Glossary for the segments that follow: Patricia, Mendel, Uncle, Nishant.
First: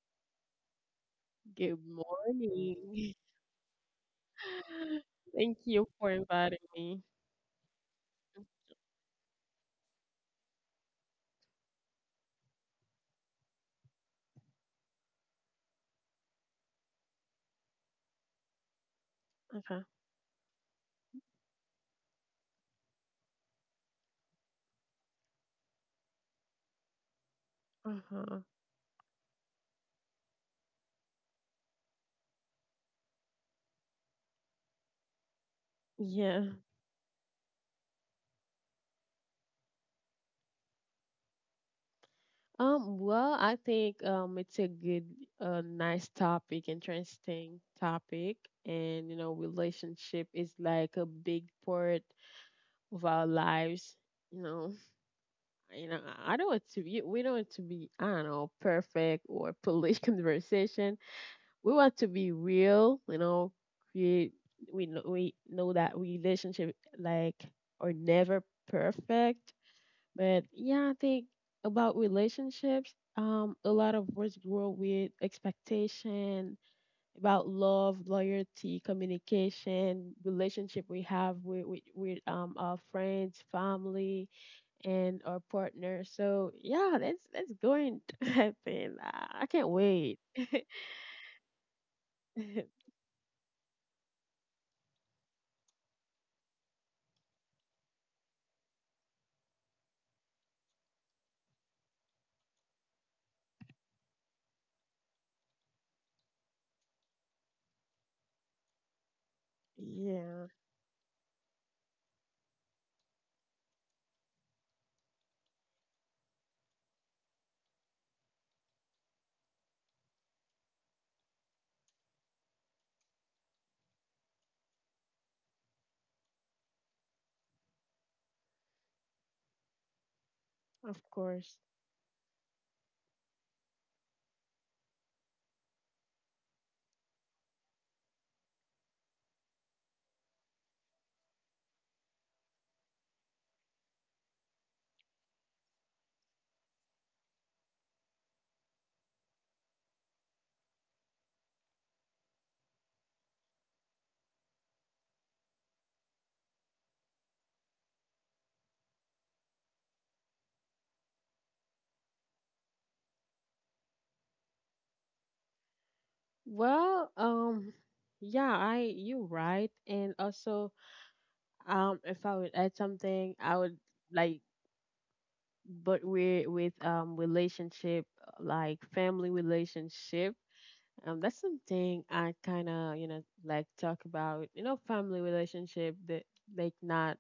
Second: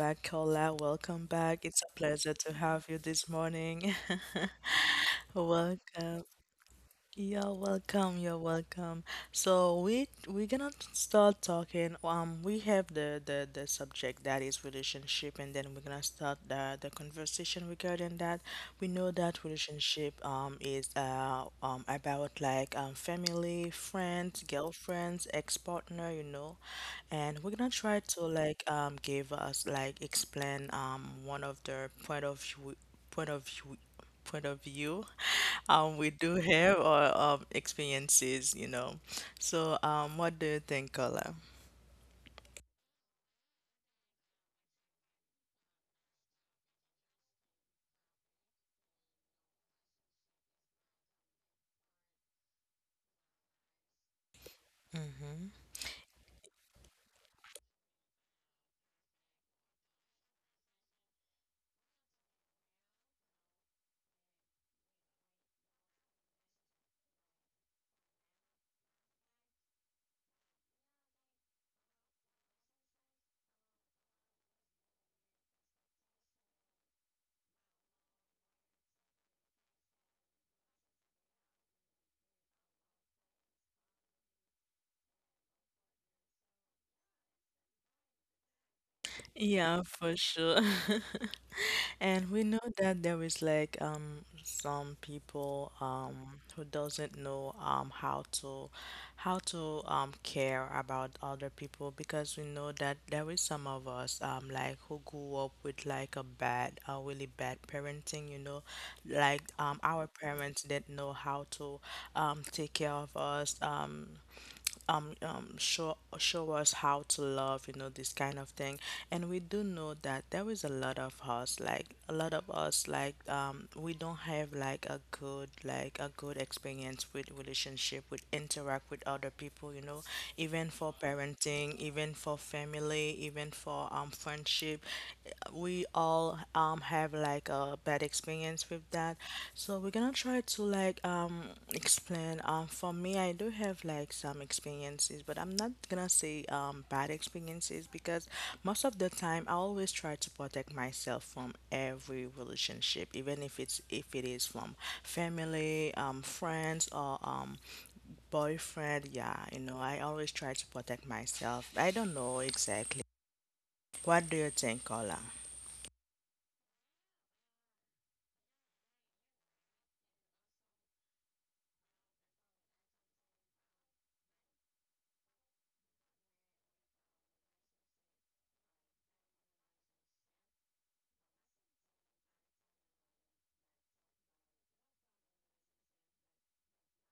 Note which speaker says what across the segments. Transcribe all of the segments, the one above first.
Speaker 1: back, Kola. Welcome back.
Speaker 2: Good
Speaker 1: It's a pleasure to have you
Speaker 2: morning.
Speaker 1: this morning.
Speaker 2: Thank you for
Speaker 1: Welcome.
Speaker 2: inviting me.
Speaker 1: You're welcome. So we're gonna start talking. We have the subject that is relationship, and then we're gonna start the conversation regarding that. We know that
Speaker 2: Okay.
Speaker 1: relationship is about like family, friends, girlfriends, ex partner, you know. And we're gonna try to
Speaker 2: Uh-huh.
Speaker 1: give us like explain one of their point of view point of view point of view We do
Speaker 2: Yeah.
Speaker 1: have our experiences, you know. So, what do you think, Carla?
Speaker 2: Well, I think it's a good nice topic, interesting topic. And you know, relationship is like a big part of our lives. You know,
Speaker 1: Mm-hmm.
Speaker 2: you know, I don't want to be We don't want to be, I don't know, perfect or police conversation. We want to be real, you know, create. We know that relationship like are never perfect. But yeah, I think about relationships, a lot of words grow with expectation, about love, loyalty, communication, relationship we have with our friends, family and our partner. So yeah, that's going to happen. I can't
Speaker 1: Yeah, for
Speaker 2: wait.
Speaker 1: sure. And we know that there is some people who doesn't know how to care about other people, because we know that there is some of us like who grew up with like a really bad parenting, you know, our
Speaker 2: Yeah.
Speaker 1: parents didn't know how to take care of us. Show us how to love, you know, this kind of thing. And we do know that there is a lot of us like a lot of us like we don't have like a good experience with relationship, with interact with other people, you know, even
Speaker 2: Of
Speaker 1: for
Speaker 2: course.
Speaker 1: parenting, even for family, even for friendship. We all have like a bad experience with that. So we're gonna try to explain. For me, I do have like some experiences, but I'm not gonna say bad experiences, because most of the time I always try to protect myself from every relationship, even if it is from family, friends, or boyfriend. Yeah, you know, I always try to protect myself. I don't know exactly. What do you think, Ola?
Speaker 2: Well, yeah, I you're right, and also, if I would add something, like, but we with relationship, like family relationship, that's something I kind of you know like talk about, you know, family relationship that like not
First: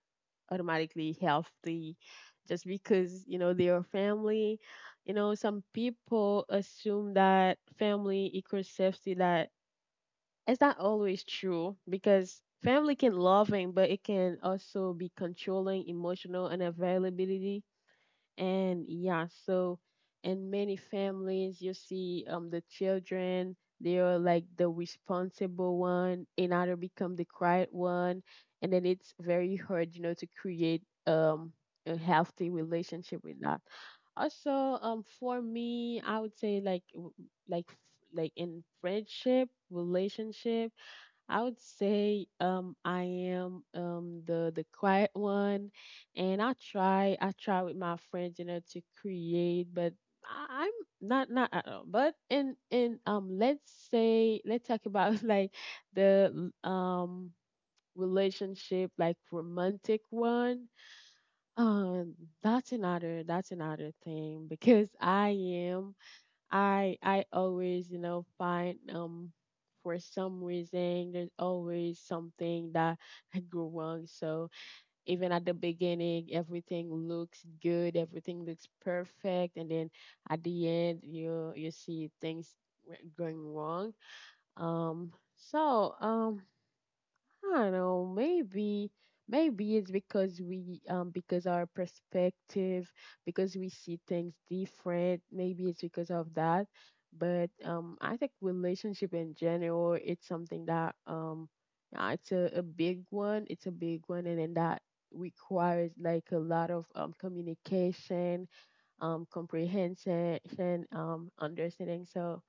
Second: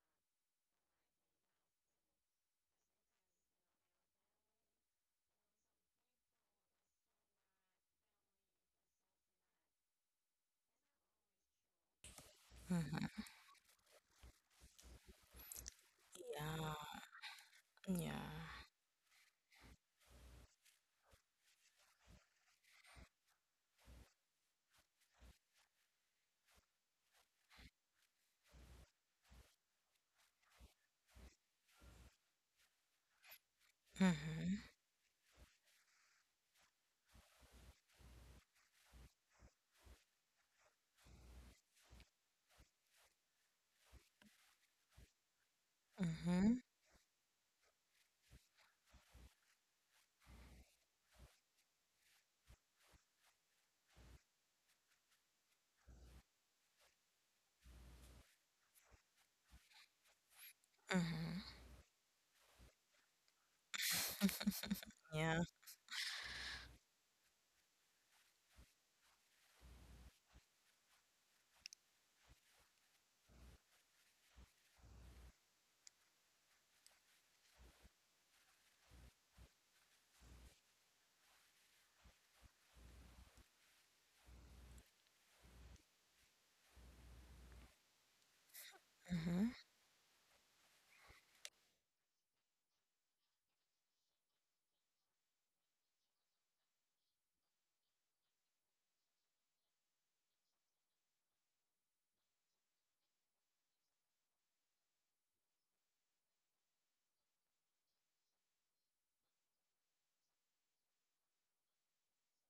Speaker 2: automatically healthy, just because you know they are family, you know, some people assume that family equals safety, that it's not always true because family can loving but it can also be controlling emotional and
Speaker 1: Yeah,
Speaker 2: availability.
Speaker 1: yeah.
Speaker 2: And yeah, so in many families you see the children, they are like the responsible one, another become the quiet one, and then it's very hard you know to create um a healthy relationship with that.
Speaker 1: Mm-hmm.
Speaker 2: Also for me I would say like f- like in friendship relationship, I would say I am the quiet one. And
Speaker 1: Mm-hmm.
Speaker 2: I try with my friends you know to create, but I'm not, not at all, but in let's say let's talk about like the relationship like romantic one.
Speaker 1: Mm-hmm.
Speaker 2: um that's another thing because I
Speaker 1: Yeah.
Speaker 2: am I always, you know, find for some reason there's always something that go wrong. So even at the beginning, everything looks good, everything looks perfect, and then at the end, you see things going wrong. So I don't know. Maybe,
Speaker 1: hmm
Speaker 2: maybe it's because because our perspective, because we see things different. Maybe it's because of that. But I think relationship in general, it's something that yeah, it's a big one. It's a big one, and then that requires like a lot of communication, comprehension, understanding. So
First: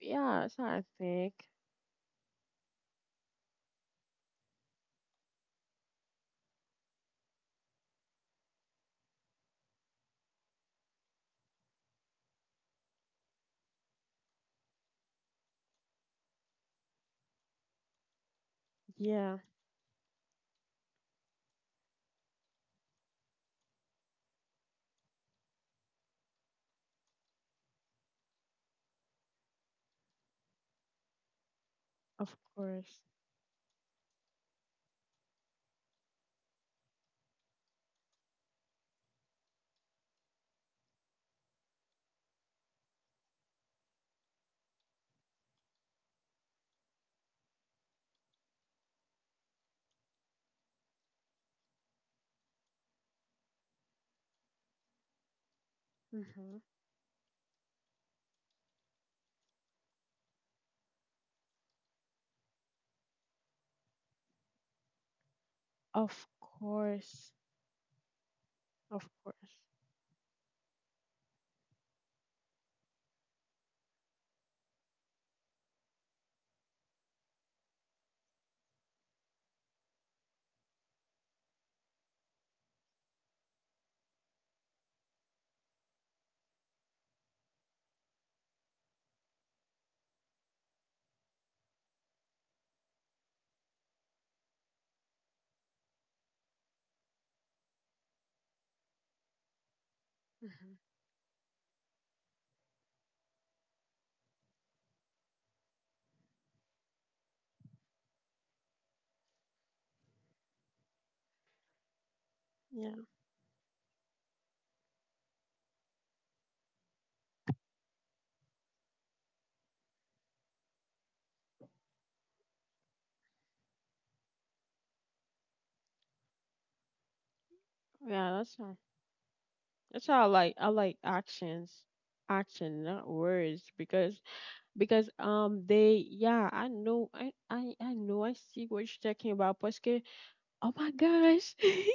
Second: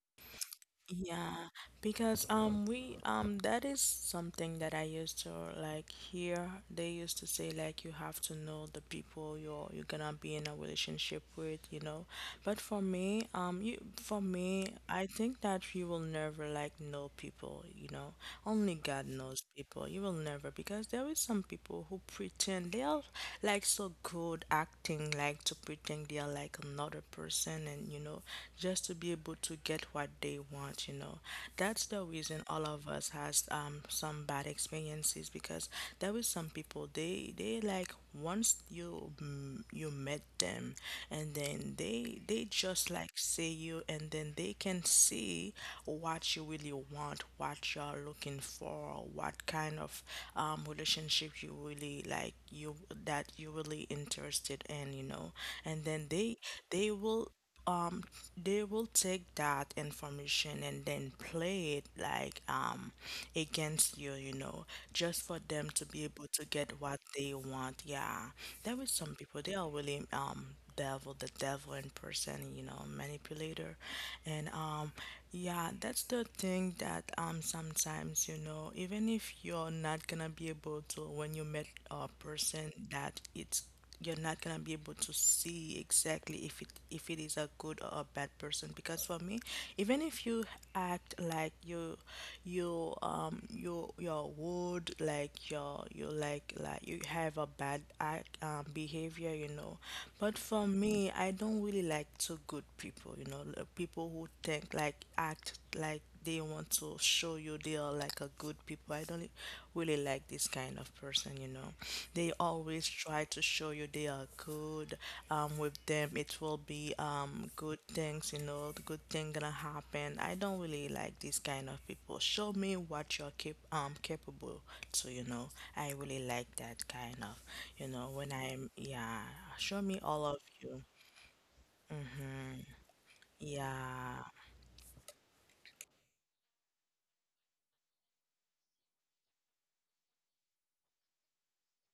Speaker 2: yeah, so I think
Speaker 1: Yeah, because we that is something that I used to like hear. They used to say like you have to know the people you're gonna be in a relationship with, you know. But for me, you for me, I think that you will never like know people, you know. Only God
Speaker 2: yeah,
Speaker 1: knows people. You will never, because there is some people who pretend they are like so good acting, like to pretend they are like another person, and you know, just to be able to get what they want, you know. That's the
Speaker 2: of
Speaker 1: reason all of
Speaker 2: course.
Speaker 1: us has some bad experience experiences, because there is some people, they like once you you met them, and then they just like see you, and then they can see what you really want, what you're looking for, what kind of relationship you really like you that you're really interested in, you know, and then they
Speaker 2: Hmm.
Speaker 1: they will um they will take that information and then play it like against you, you know, just for them to be able
Speaker 2: Of
Speaker 1: to get what they
Speaker 2: course.
Speaker 1: want, yeah. There is
Speaker 2: Of
Speaker 1: some people, they
Speaker 2: course.
Speaker 1: are really devil, the devil in person, you know, manipulator. And yeah, that's the thing that sometimes you know, even if you're not gonna be able to when you met a person that it's you're not gonna be able to see exactly if it is a good or a bad person, because for me, even if you act like you're rude, like you're you like you have a bad act behavior, you know. But for
Speaker 2: Hmm.
Speaker 1: me, I don't really like too good people, you know, people who think like act like they want to show you they are like a good people. I don't really like this kind of person, you know. They always
Speaker 2: Yeah.
Speaker 1: try to show you they are good. With them, it will be good things, you know, the good thing gonna happen. I don't really like this kind of people. Show me what you're capable to, you know. I really like that kind of, you know, when
Speaker 2: Yeah,
Speaker 1: I'm yeah. Show me
Speaker 2: that's how
Speaker 1: all
Speaker 2: I
Speaker 1: of
Speaker 2: like. I
Speaker 1: you.
Speaker 2: like actions.
Speaker 1: Mm-hmm.
Speaker 2: Action, not words. Because
Speaker 1: Yeah.
Speaker 2: they yeah, I know I know I see what you're talking about. Parce, oh my gosh.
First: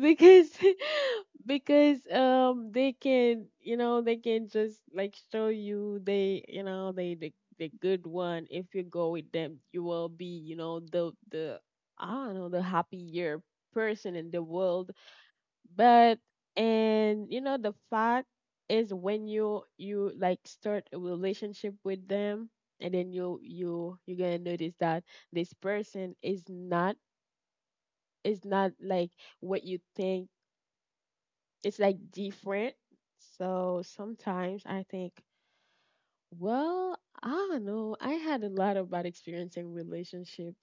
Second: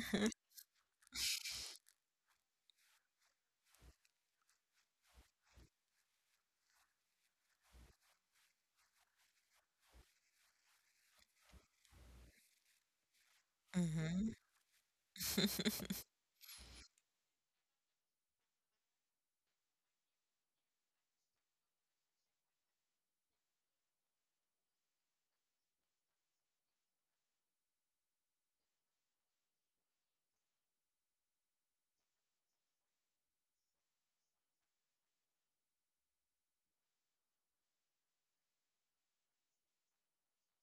Speaker 2: Because because they can you know they can just like show you they you know they the good one. If you go with them you will be you know the I don't know, the happier person
Speaker 1: Mm-hmm.
Speaker 2: in the world. But and you know the fact is when you like start a relationship with them and then you're gonna notice that this person is not, is not like what you think. It's like different. So sometimes I think, well, I don't know. I had a lot of bad experience in relationship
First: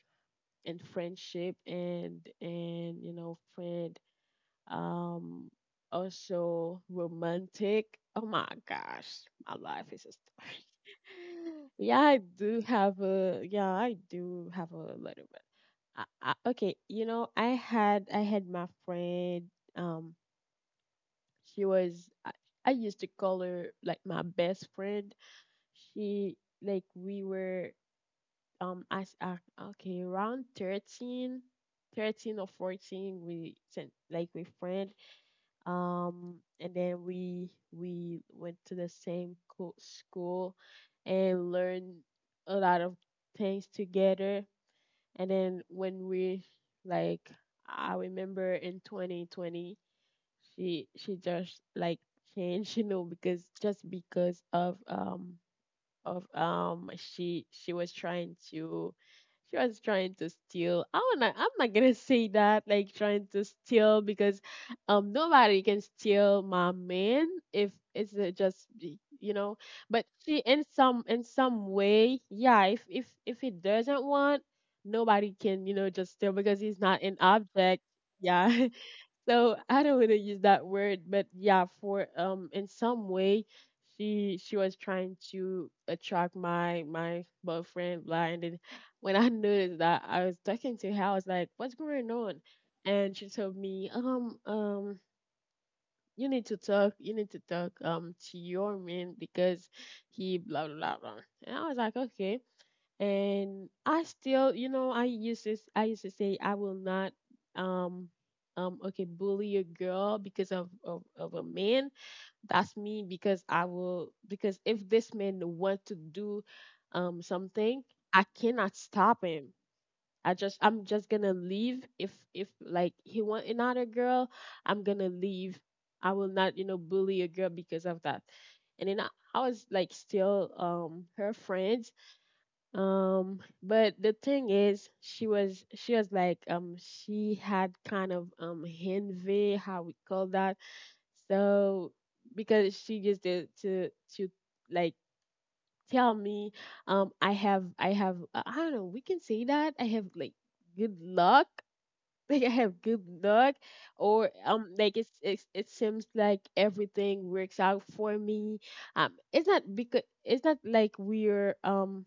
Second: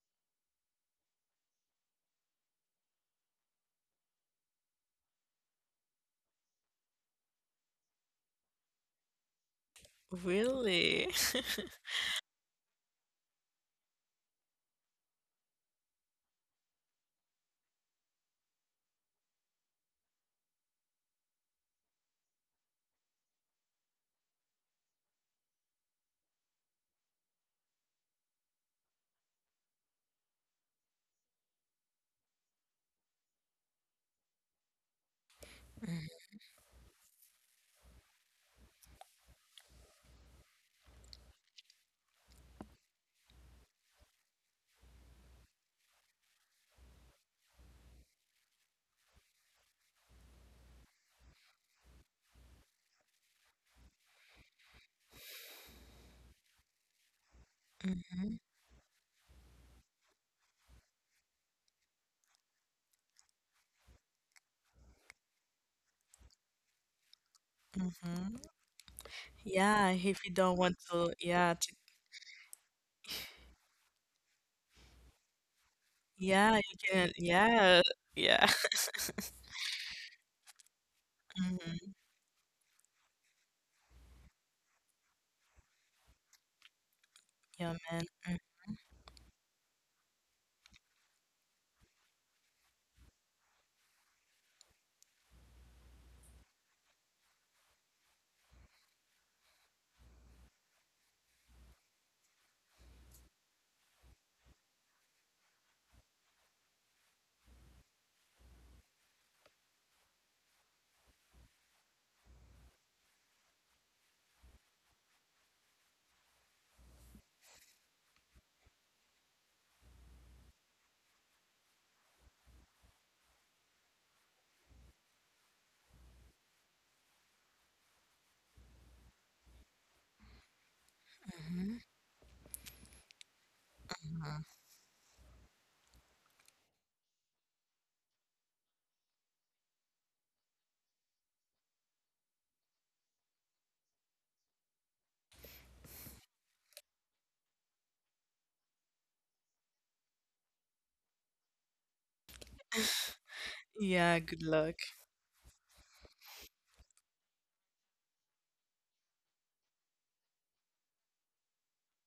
Speaker 2: and friendship and you know, friend um also romantic. Oh my gosh, my life is a story.
Speaker 1: Really?
Speaker 2: Yeah, I do have a yeah, I do have a little bit. Okay, you know, I had my friend. um she was I used to call her like my best friend. She like we were as okay, around 13, 13 or 14 we sent like we friend. And then we went to the same school and learned a lot of things together. And then when we like I remember in 2020 she just like changed, you know, because just because of she was trying
Speaker 1: Mhm,
Speaker 2: to she was trying to steal. I'm not gonna say that like trying to steal because nobody can steal my man if it's
Speaker 1: mhm.
Speaker 2: just you know.
Speaker 1: Yeah,
Speaker 2: But
Speaker 1: if you
Speaker 2: she
Speaker 1: don't
Speaker 2: in
Speaker 1: want
Speaker 2: some, in
Speaker 1: to,
Speaker 2: some way, yeah. If if he doesn't want, nobody can you know just steal
Speaker 1: yeah,
Speaker 2: because
Speaker 1: you
Speaker 2: he's not
Speaker 1: can,
Speaker 2: an
Speaker 1: yeah,
Speaker 2: object.
Speaker 1: yeah.
Speaker 2: Yeah. So I don't want to use that word, but yeah,
Speaker 1: Mhm,
Speaker 2: for in some way she was trying to attract my
Speaker 1: yeah, man.
Speaker 2: boyfriend blind. And when I noticed that I was talking to her, I was like, "What's going on?" And she told me, you need to talk, you need to talk to your man because he blah blah blah blah. And I was like, "Okay," and I still, you know, I used to say I will not um okay bully a girl because of a man. That's me because I will, because if this man want to do something, I cannot stop him. I'm just gonna leave. If like he want another girl, I'm gonna leave. I will not, you know, bully a girl because of that. And then I was like still her
Speaker 1: Mhm,
Speaker 2: friend. But the
Speaker 1: mhm.
Speaker 2: thing is, she was like she had kind of envy, how we call that. So because she used to to like tell me, I have I don't know, we can say that I have like good luck. Like I have good luck,
Speaker 1: Yeah,
Speaker 2: or
Speaker 1: good luck.
Speaker 2: like it's it seems like everything works out for me. It's not because it's not like we're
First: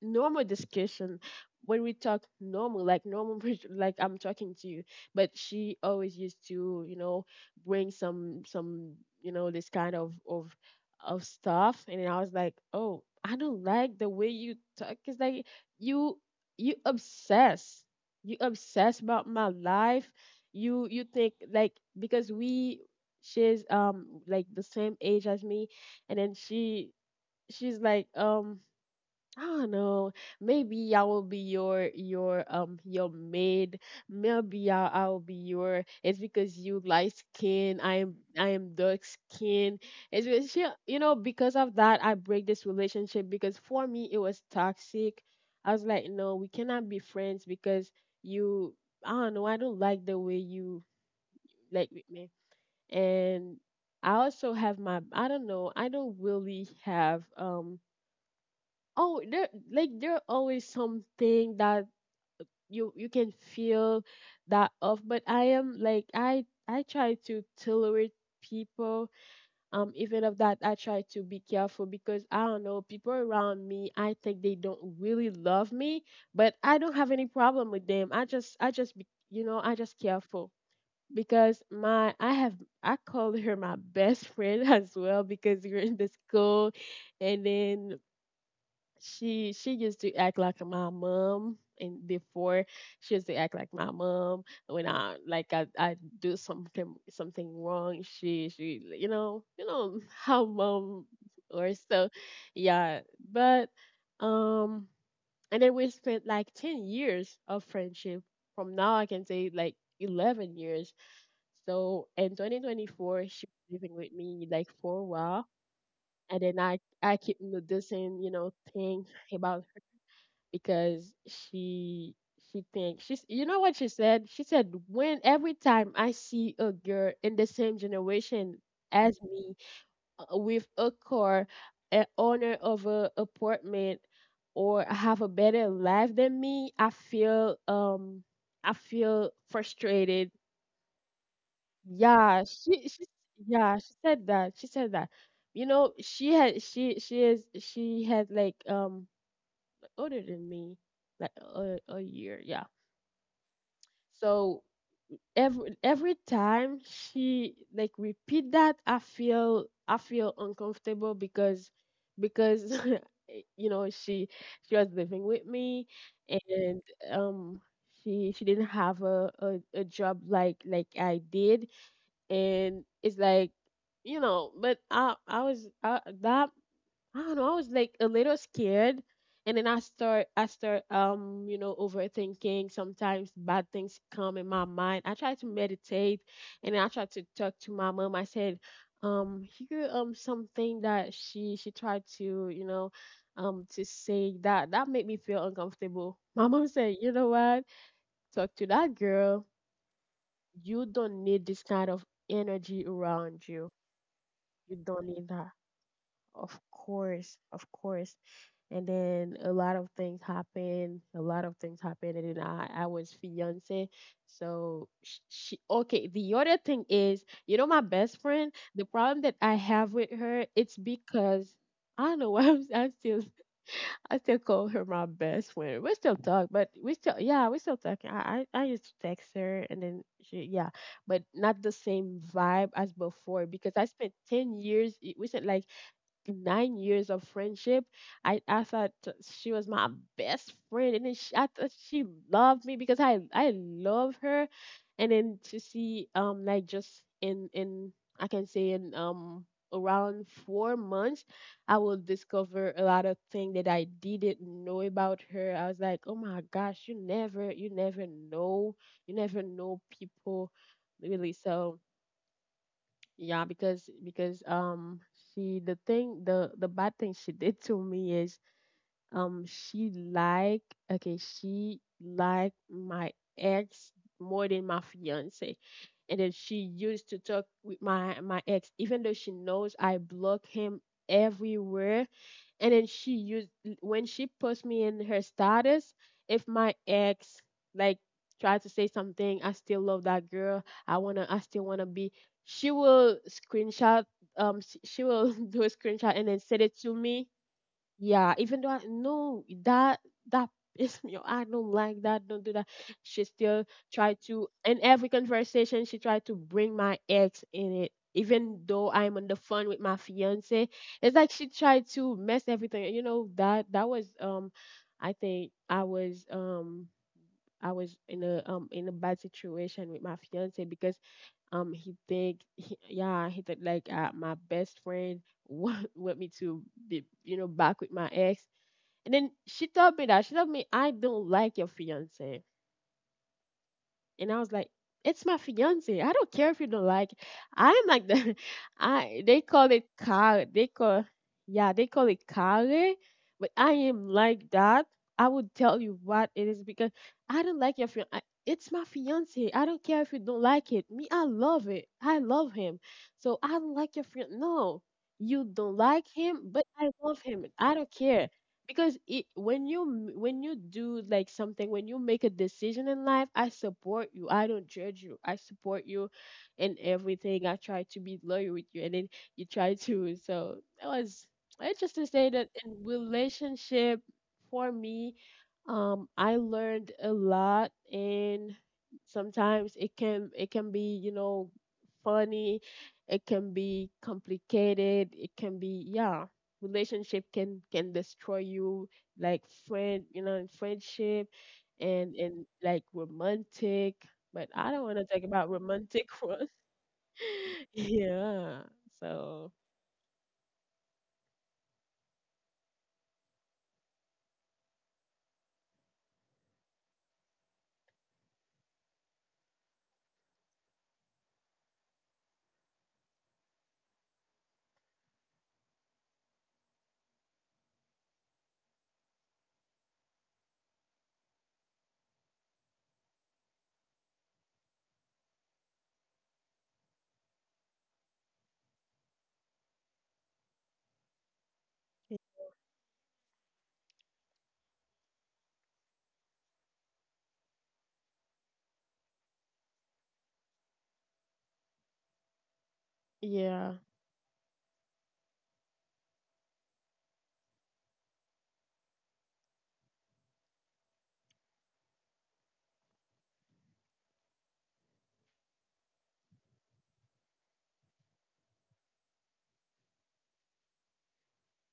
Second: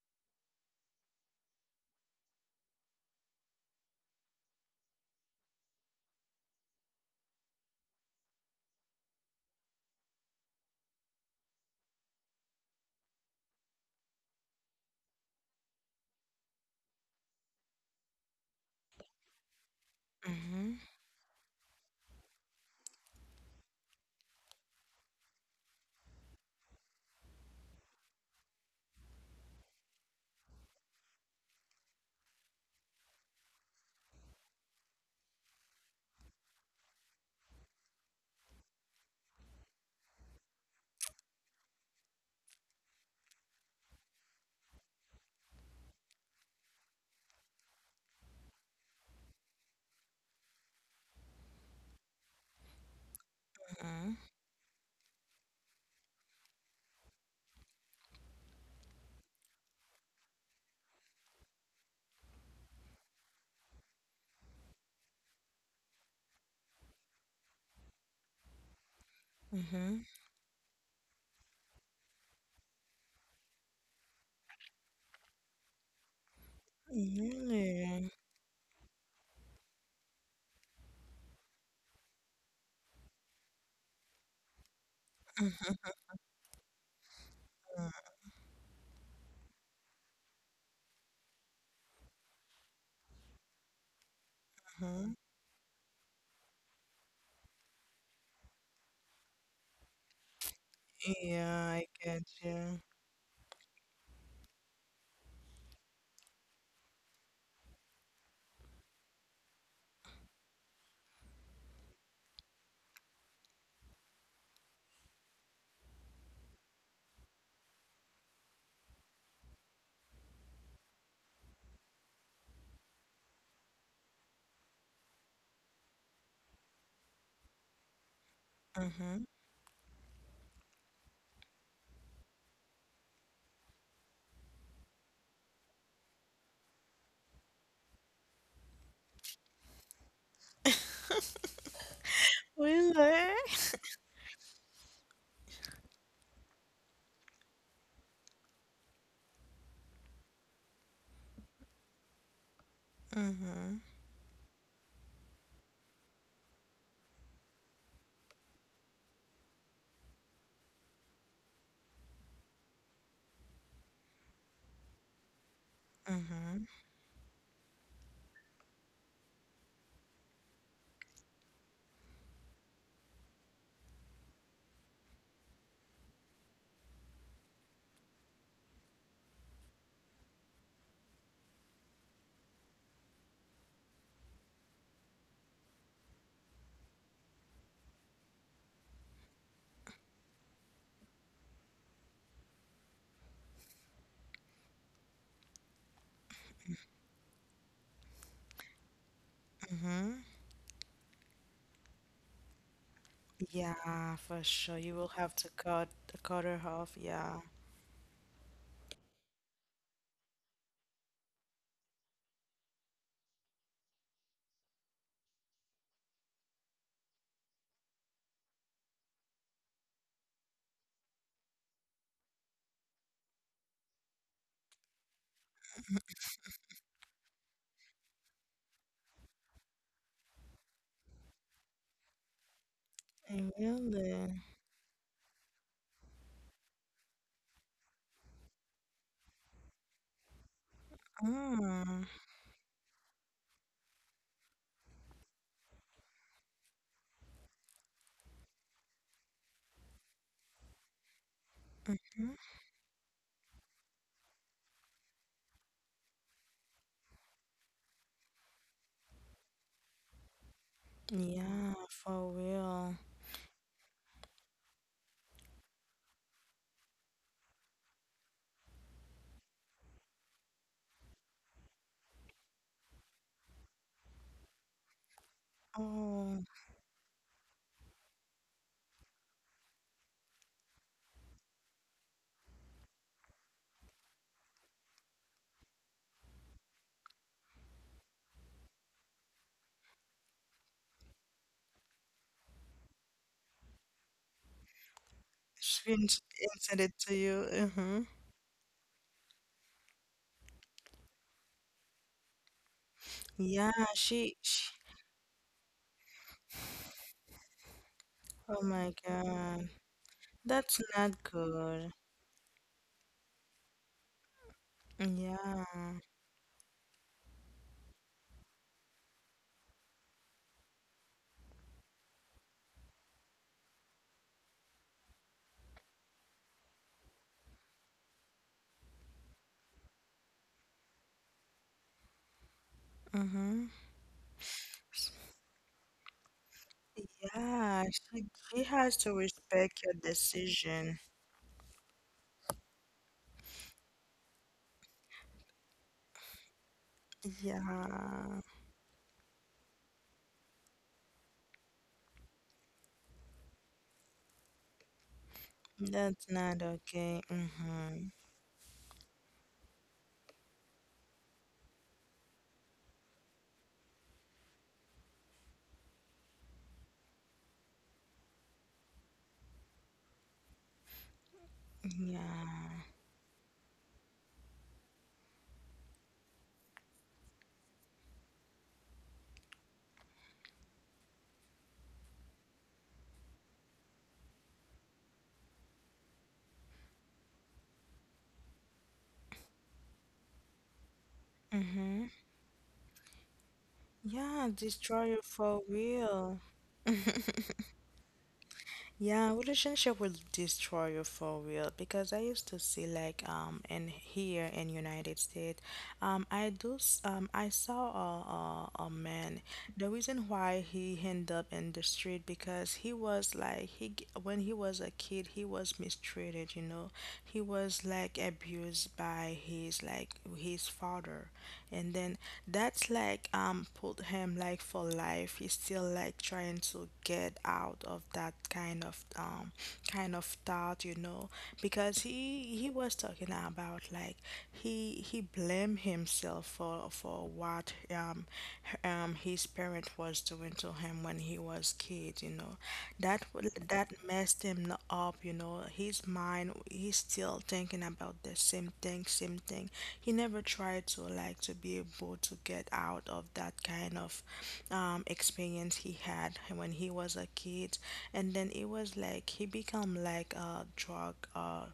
Speaker 2: normal discussion. When we talk normal, like normal like I'm talking to you, but she always used to you know bring some you know this kind of stuff. And I was like, oh, I don't like the way you talk. It's like you you obsess, you obsess about my life.
Speaker 1: Mhm,
Speaker 2: You think like because we she's like the same age as me. And then she's like I don't know. Maybe I will be your your maid. Maybe I will be your. It's because you light skin. I am, I am dark skin. It's because she, you know, because of that I break this relationship because for me it was toxic. I was like, no, we cannot be friends because you. I don't know. I don't like the way you like with me. And I
Speaker 1: mhm,
Speaker 2: also have my. I don't know. I don't really have oh there like there are always something that you can feel that off. But I am like I try to tolerate people,
Speaker 1: mhm,
Speaker 2: even of that I try to be careful because I don't know people around me. I think they don't really love me, but I don't have any problem with
Speaker 1: mhm,
Speaker 2: them. I just be you know I just careful. Because my I have, I call her my best friend as well because we're in the school. And
Speaker 1: yeah,
Speaker 2: then she used to act like my mom. And before she used to act like my mom when
Speaker 1: mhm.
Speaker 2: I do something wrong she you know, you know how mom
Speaker 1: Yeah,
Speaker 2: or
Speaker 1: I
Speaker 2: so,
Speaker 1: get you.
Speaker 2: yeah. But um and then we spent like 10 years of friendship. From now I can say like 11 years. So in 2024 she was living with me like for a while. And then I keep noticing you know things about because she thinks she's. You know what she said? She said when every time I see a girl in the same generation as
Speaker 1: Mhm.
Speaker 2: me, with a car, an owner of a apartment, or have a better life than me, I feel frustrated. Yeah, she
Speaker 1: Really?
Speaker 2: yeah, she said that. She said that. You know, she is, she had like older than me like a year. Yeah.
Speaker 1: Mhm,
Speaker 2: So every time she like repeat that, I feel, I feel uncomfortable. Because you know she was living with me.
Speaker 1: mhm,
Speaker 2: And um she didn't have a job like I did. And it's like you know, but that I don't know, I was like a little scared. And then I start you know, overthinking. Sometimes bad things come in my mind. I try to meditate and I try to talk to my mom. I said, here something that she tried to, you know, to say that that made me feel uncomfortable. My mom said, "You know what? Talk to that girl.
Speaker 1: mhm.
Speaker 2: You don't need this kind of energy around you.
Speaker 1: Yeah, for sure.
Speaker 2: You
Speaker 1: You
Speaker 2: don't
Speaker 1: will
Speaker 2: need
Speaker 1: have to
Speaker 2: that."
Speaker 1: cut
Speaker 2: Of
Speaker 1: her off.
Speaker 2: course,
Speaker 1: Yeah.
Speaker 2: of course, and then a lot of things happened. A lot of things happened, and then I was fiance. So she okay. The other thing is, my best friend. The problem that I have with her, it's because I don't know why I'm still I still call her my best friend. We still talk, but we still yeah, we still talking. I used to text her, and then she yeah, but not the same vibe as before
Speaker 1: I
Speaker 2: because I spent
Speaker 1: really?
Speaker 2: 10 years. It wasn't like 9 years of friendship. I thought she was my best friend, and then I thought
Speaker 1: Mm.
Speaker 2: she loved me because I love her, and then to see like just in I can say in around 4 months, I will discover a lot of things that I didn't know about her. I was like, oh my gosh, you never know people really
Speaker 1: Yeah,
Speaker 2: so.
Speaker 1: for real.
Speaker 2: Yeah, because she the thing the bad thing she did to me is um she like okay she liked my ex more than my fiance, and then
Speaker 1: Oh,
Speaker 2: she used to talk with my ex even though she knows I block him everywhere. And then she used when she puts me in her status, if my ex like try to say something, I still love that girl. I still wanna be, she will screenshot, she will do a
Speaker 1: she didn't
Speaker 2: screenshot and then send
Speaker 1: send
Speaker 2: it
Speaker 1: it
Speaker 2: to
Speaker 1: to
Speaker 2: me,
Speaker 1: you. Mm-hmm.
Speaker 2: yeah, even though I know that that pissed me off. I don't like that. Don't do that. She still
Speaker 1: Yeah,
Speaker 2: tried
Speaker 1: she,
Speaker 2: to,
Speaker 1: she.
Speaker 2: in every conversation she tried to bring my ex in it.
Speaker 1: Oh
Speaker 2: Even
Speaker 1: my
Speaker 2: though I'm on the
Speaker 1: God,
Speaker 2: phone with my fiance.
Speaker 1: that's
Speaker 2: It's
Speaker 1: not
Speaker 2: like she tried
Speaker 1: good.
Speaker 2: to mess everything. That was I think
Speaker 1: Yeah.
Speaker 2: I was in a bad situation with my fiance because he think he, he think like my best friend want me to be back with my ex, and then she told me that. She told me, I don't like your fiance.
Speaker 1: Mm-hmm.
Speaker 2: And I was like, it's my fiance. I don't care if you don't like.
Speaker 1: Yeah,
Speaker 2: I'm like
Speaker 1: she
Speaker 2: the
Speaker 1: she has to
Speaker 2: I they call
Speaker 1: respect
Speaker 2: it
Speaker 1: your
Speaker 2: car. They
Speaker 1: decision.
Speaker 2: call yeah, they call it care, but I am like that. I would tell you what it is because I
Speaker 1: Yeah,
Speaker 2: don't like your fiance. It's my fiance. I don't care if you don't like it. Me, I love it. I love him. So I don't like your friend. No, you don't like
Speaker 1: that's
Speaker 2: him,
Speaker 1: not
Speaker 2: but I
Speaker 1: okay.
Speaker 2: love him. I don't
Speaker 1: Mm-hmm.
Speaker 2: care because it, when you m- when you do like something, when you make a decision in life, I support you, I don't judge you, I support you in everything, I try to be loyal with you, and then you try to so that was, I just to say that in
Speaker 1: Yeah.
Speaker 2: relationship for me, I learned a lot, and sometimes it can, it can be funny. It can be complicated, it can be, yeah, relationship can destroy you, like friend, friendship, and like romantic,
Speaker 1: Yeah,
Speaker 2: but I don't want
Speaker 1: destroy
Speaker 2: to
Speaker 1: you
Speaker 2: talk about
Speaker 1: for
Speaker 2: romantic
Speaker 1: real.
Speaker 2: ones. Yeah.
Speaker 1: Yeah,
Speaker 2: So
Speaker 1: relationship will destroy you for real, because I used to see like in here in United States, I do I saw a man. The reason why he ended up in the street, because he was like when he was a kid he was mistreated. You know, he was like abused by his his father. And then that's like put him like for life, he's still like trying to get out of that kind of thought, you know. Because he was talking about like he blamed himself for what his parent was doing to him when he was kid, you know.
Speaker 2: yeah,
Speaker 1: That messed him up, you know. His mind, he's still thinking about the same thing, same thing. He never tried to like to be able to get out of that kind of experience he had when he was a kid. And then it was like he become like a drug,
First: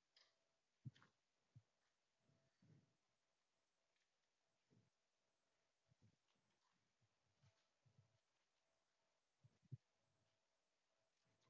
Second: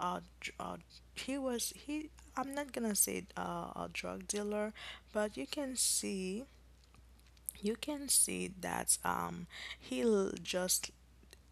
Speaker 1: dr- he was he. I'm not gonna say a drug dealer, but you can see that he'll just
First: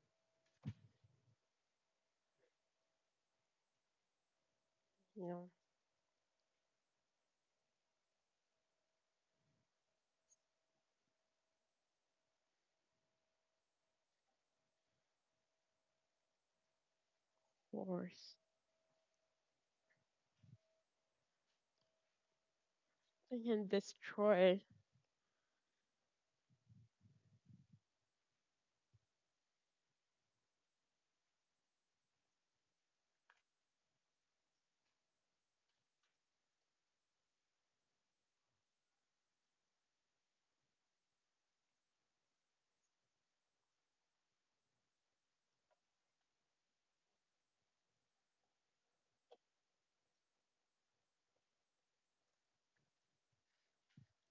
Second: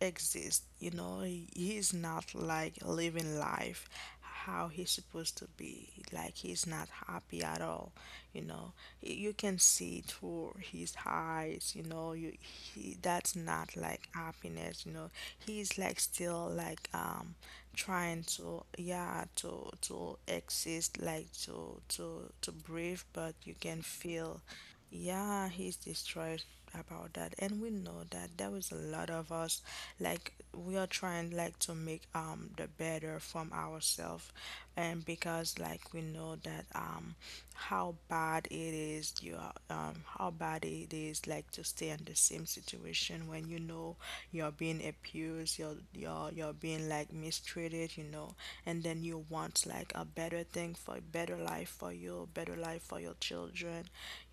Speaker 1: exist, you know. He's not like living life how he's
Speaker 2: yeah,
Speaker 1: supposed to
Speaker 2: of
Speaker 1: be, like he's not happy at all, you know. Y- you can see through his eyes, you know, that's not like happiness, you know. He's like still like trying
Speaker 2: course,
Speaker 1: to yeah to exist, like to breathe, but
Speaker 2: they
Speaker 1: you
Speaker 2: can
Speaker 1: can feel
Speaker 2: destroy.
Speaker 1: yeah he's destroyed about that. And we know that there is a lot of us like we are trying like to make the better from ourselves, and because like we know that how bad it is you are, how bad it is like to stay in the same situation when you know you're being abused, because you're being like mistreated, you know, and then you want like a better thing, for a better life for you, a better life for your children,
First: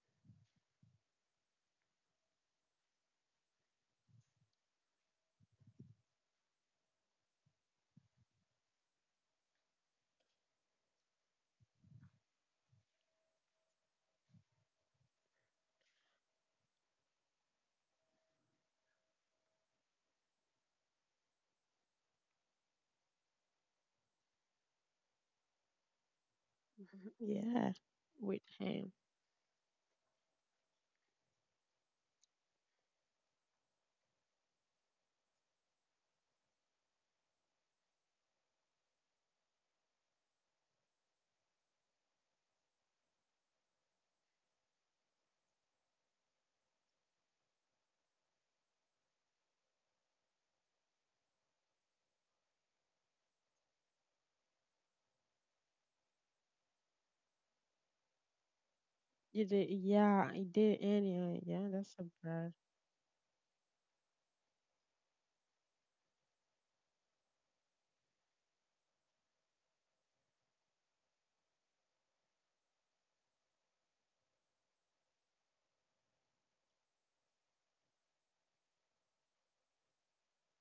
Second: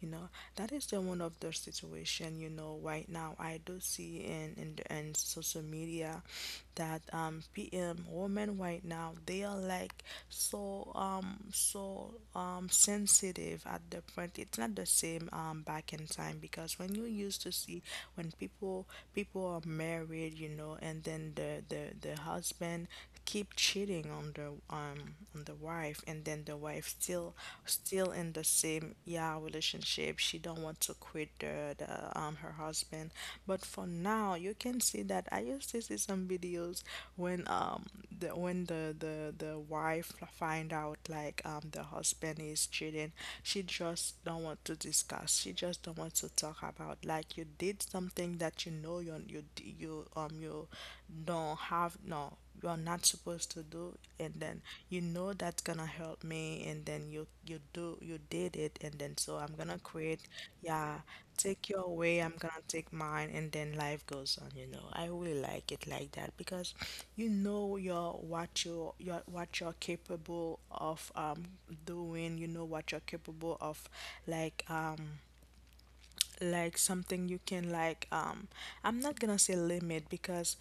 Speaker 1: you know. That is the one of the situation, you know, right now I do see in social media that PM women right now they are like so so sensitive, at the point it's not the same back in time, because when you used to see when people are married, you know, and then the husband keep cheating on the wife, and then the wife
Speaker 2: Mhm.
Speaker 1: still
Speaker 2: Yeah,
Speaker 1: still in
Speaker 2: with
Speaker 1: the
Speaker 2: him.
Speaker 1: same yeah relationship. She don't want to quit the her husband. But for now you can see that I used to see some videos, when the when the wife find out like the husband is cheating, she just don't want to discuss. She just don't want to talk about like you did something that you know you don't have no, you're not supposed to do, and then you know that's gonna help me, and then you do you did it, and then so
Speaker 2: You
Speaker 1: I'm
Speaker 2: did,
Speaker 1: gonna quit,
Speaker 2: yeah, I did
Speaker 1: yeah,
Speaker 2: anyway,
Speaker 1: take
Speaker 2: yeah,
Speaker 1: your
Speaker 2: that's so
Speaker 1: way, I'm
Speaker 2: bad.
Speaker 1: gonna take mine, and then life goes on, you know. I really like it like that, because you know your what you're capable of doing, you know what you're capable of like um something you can I'm not gonna say limit, because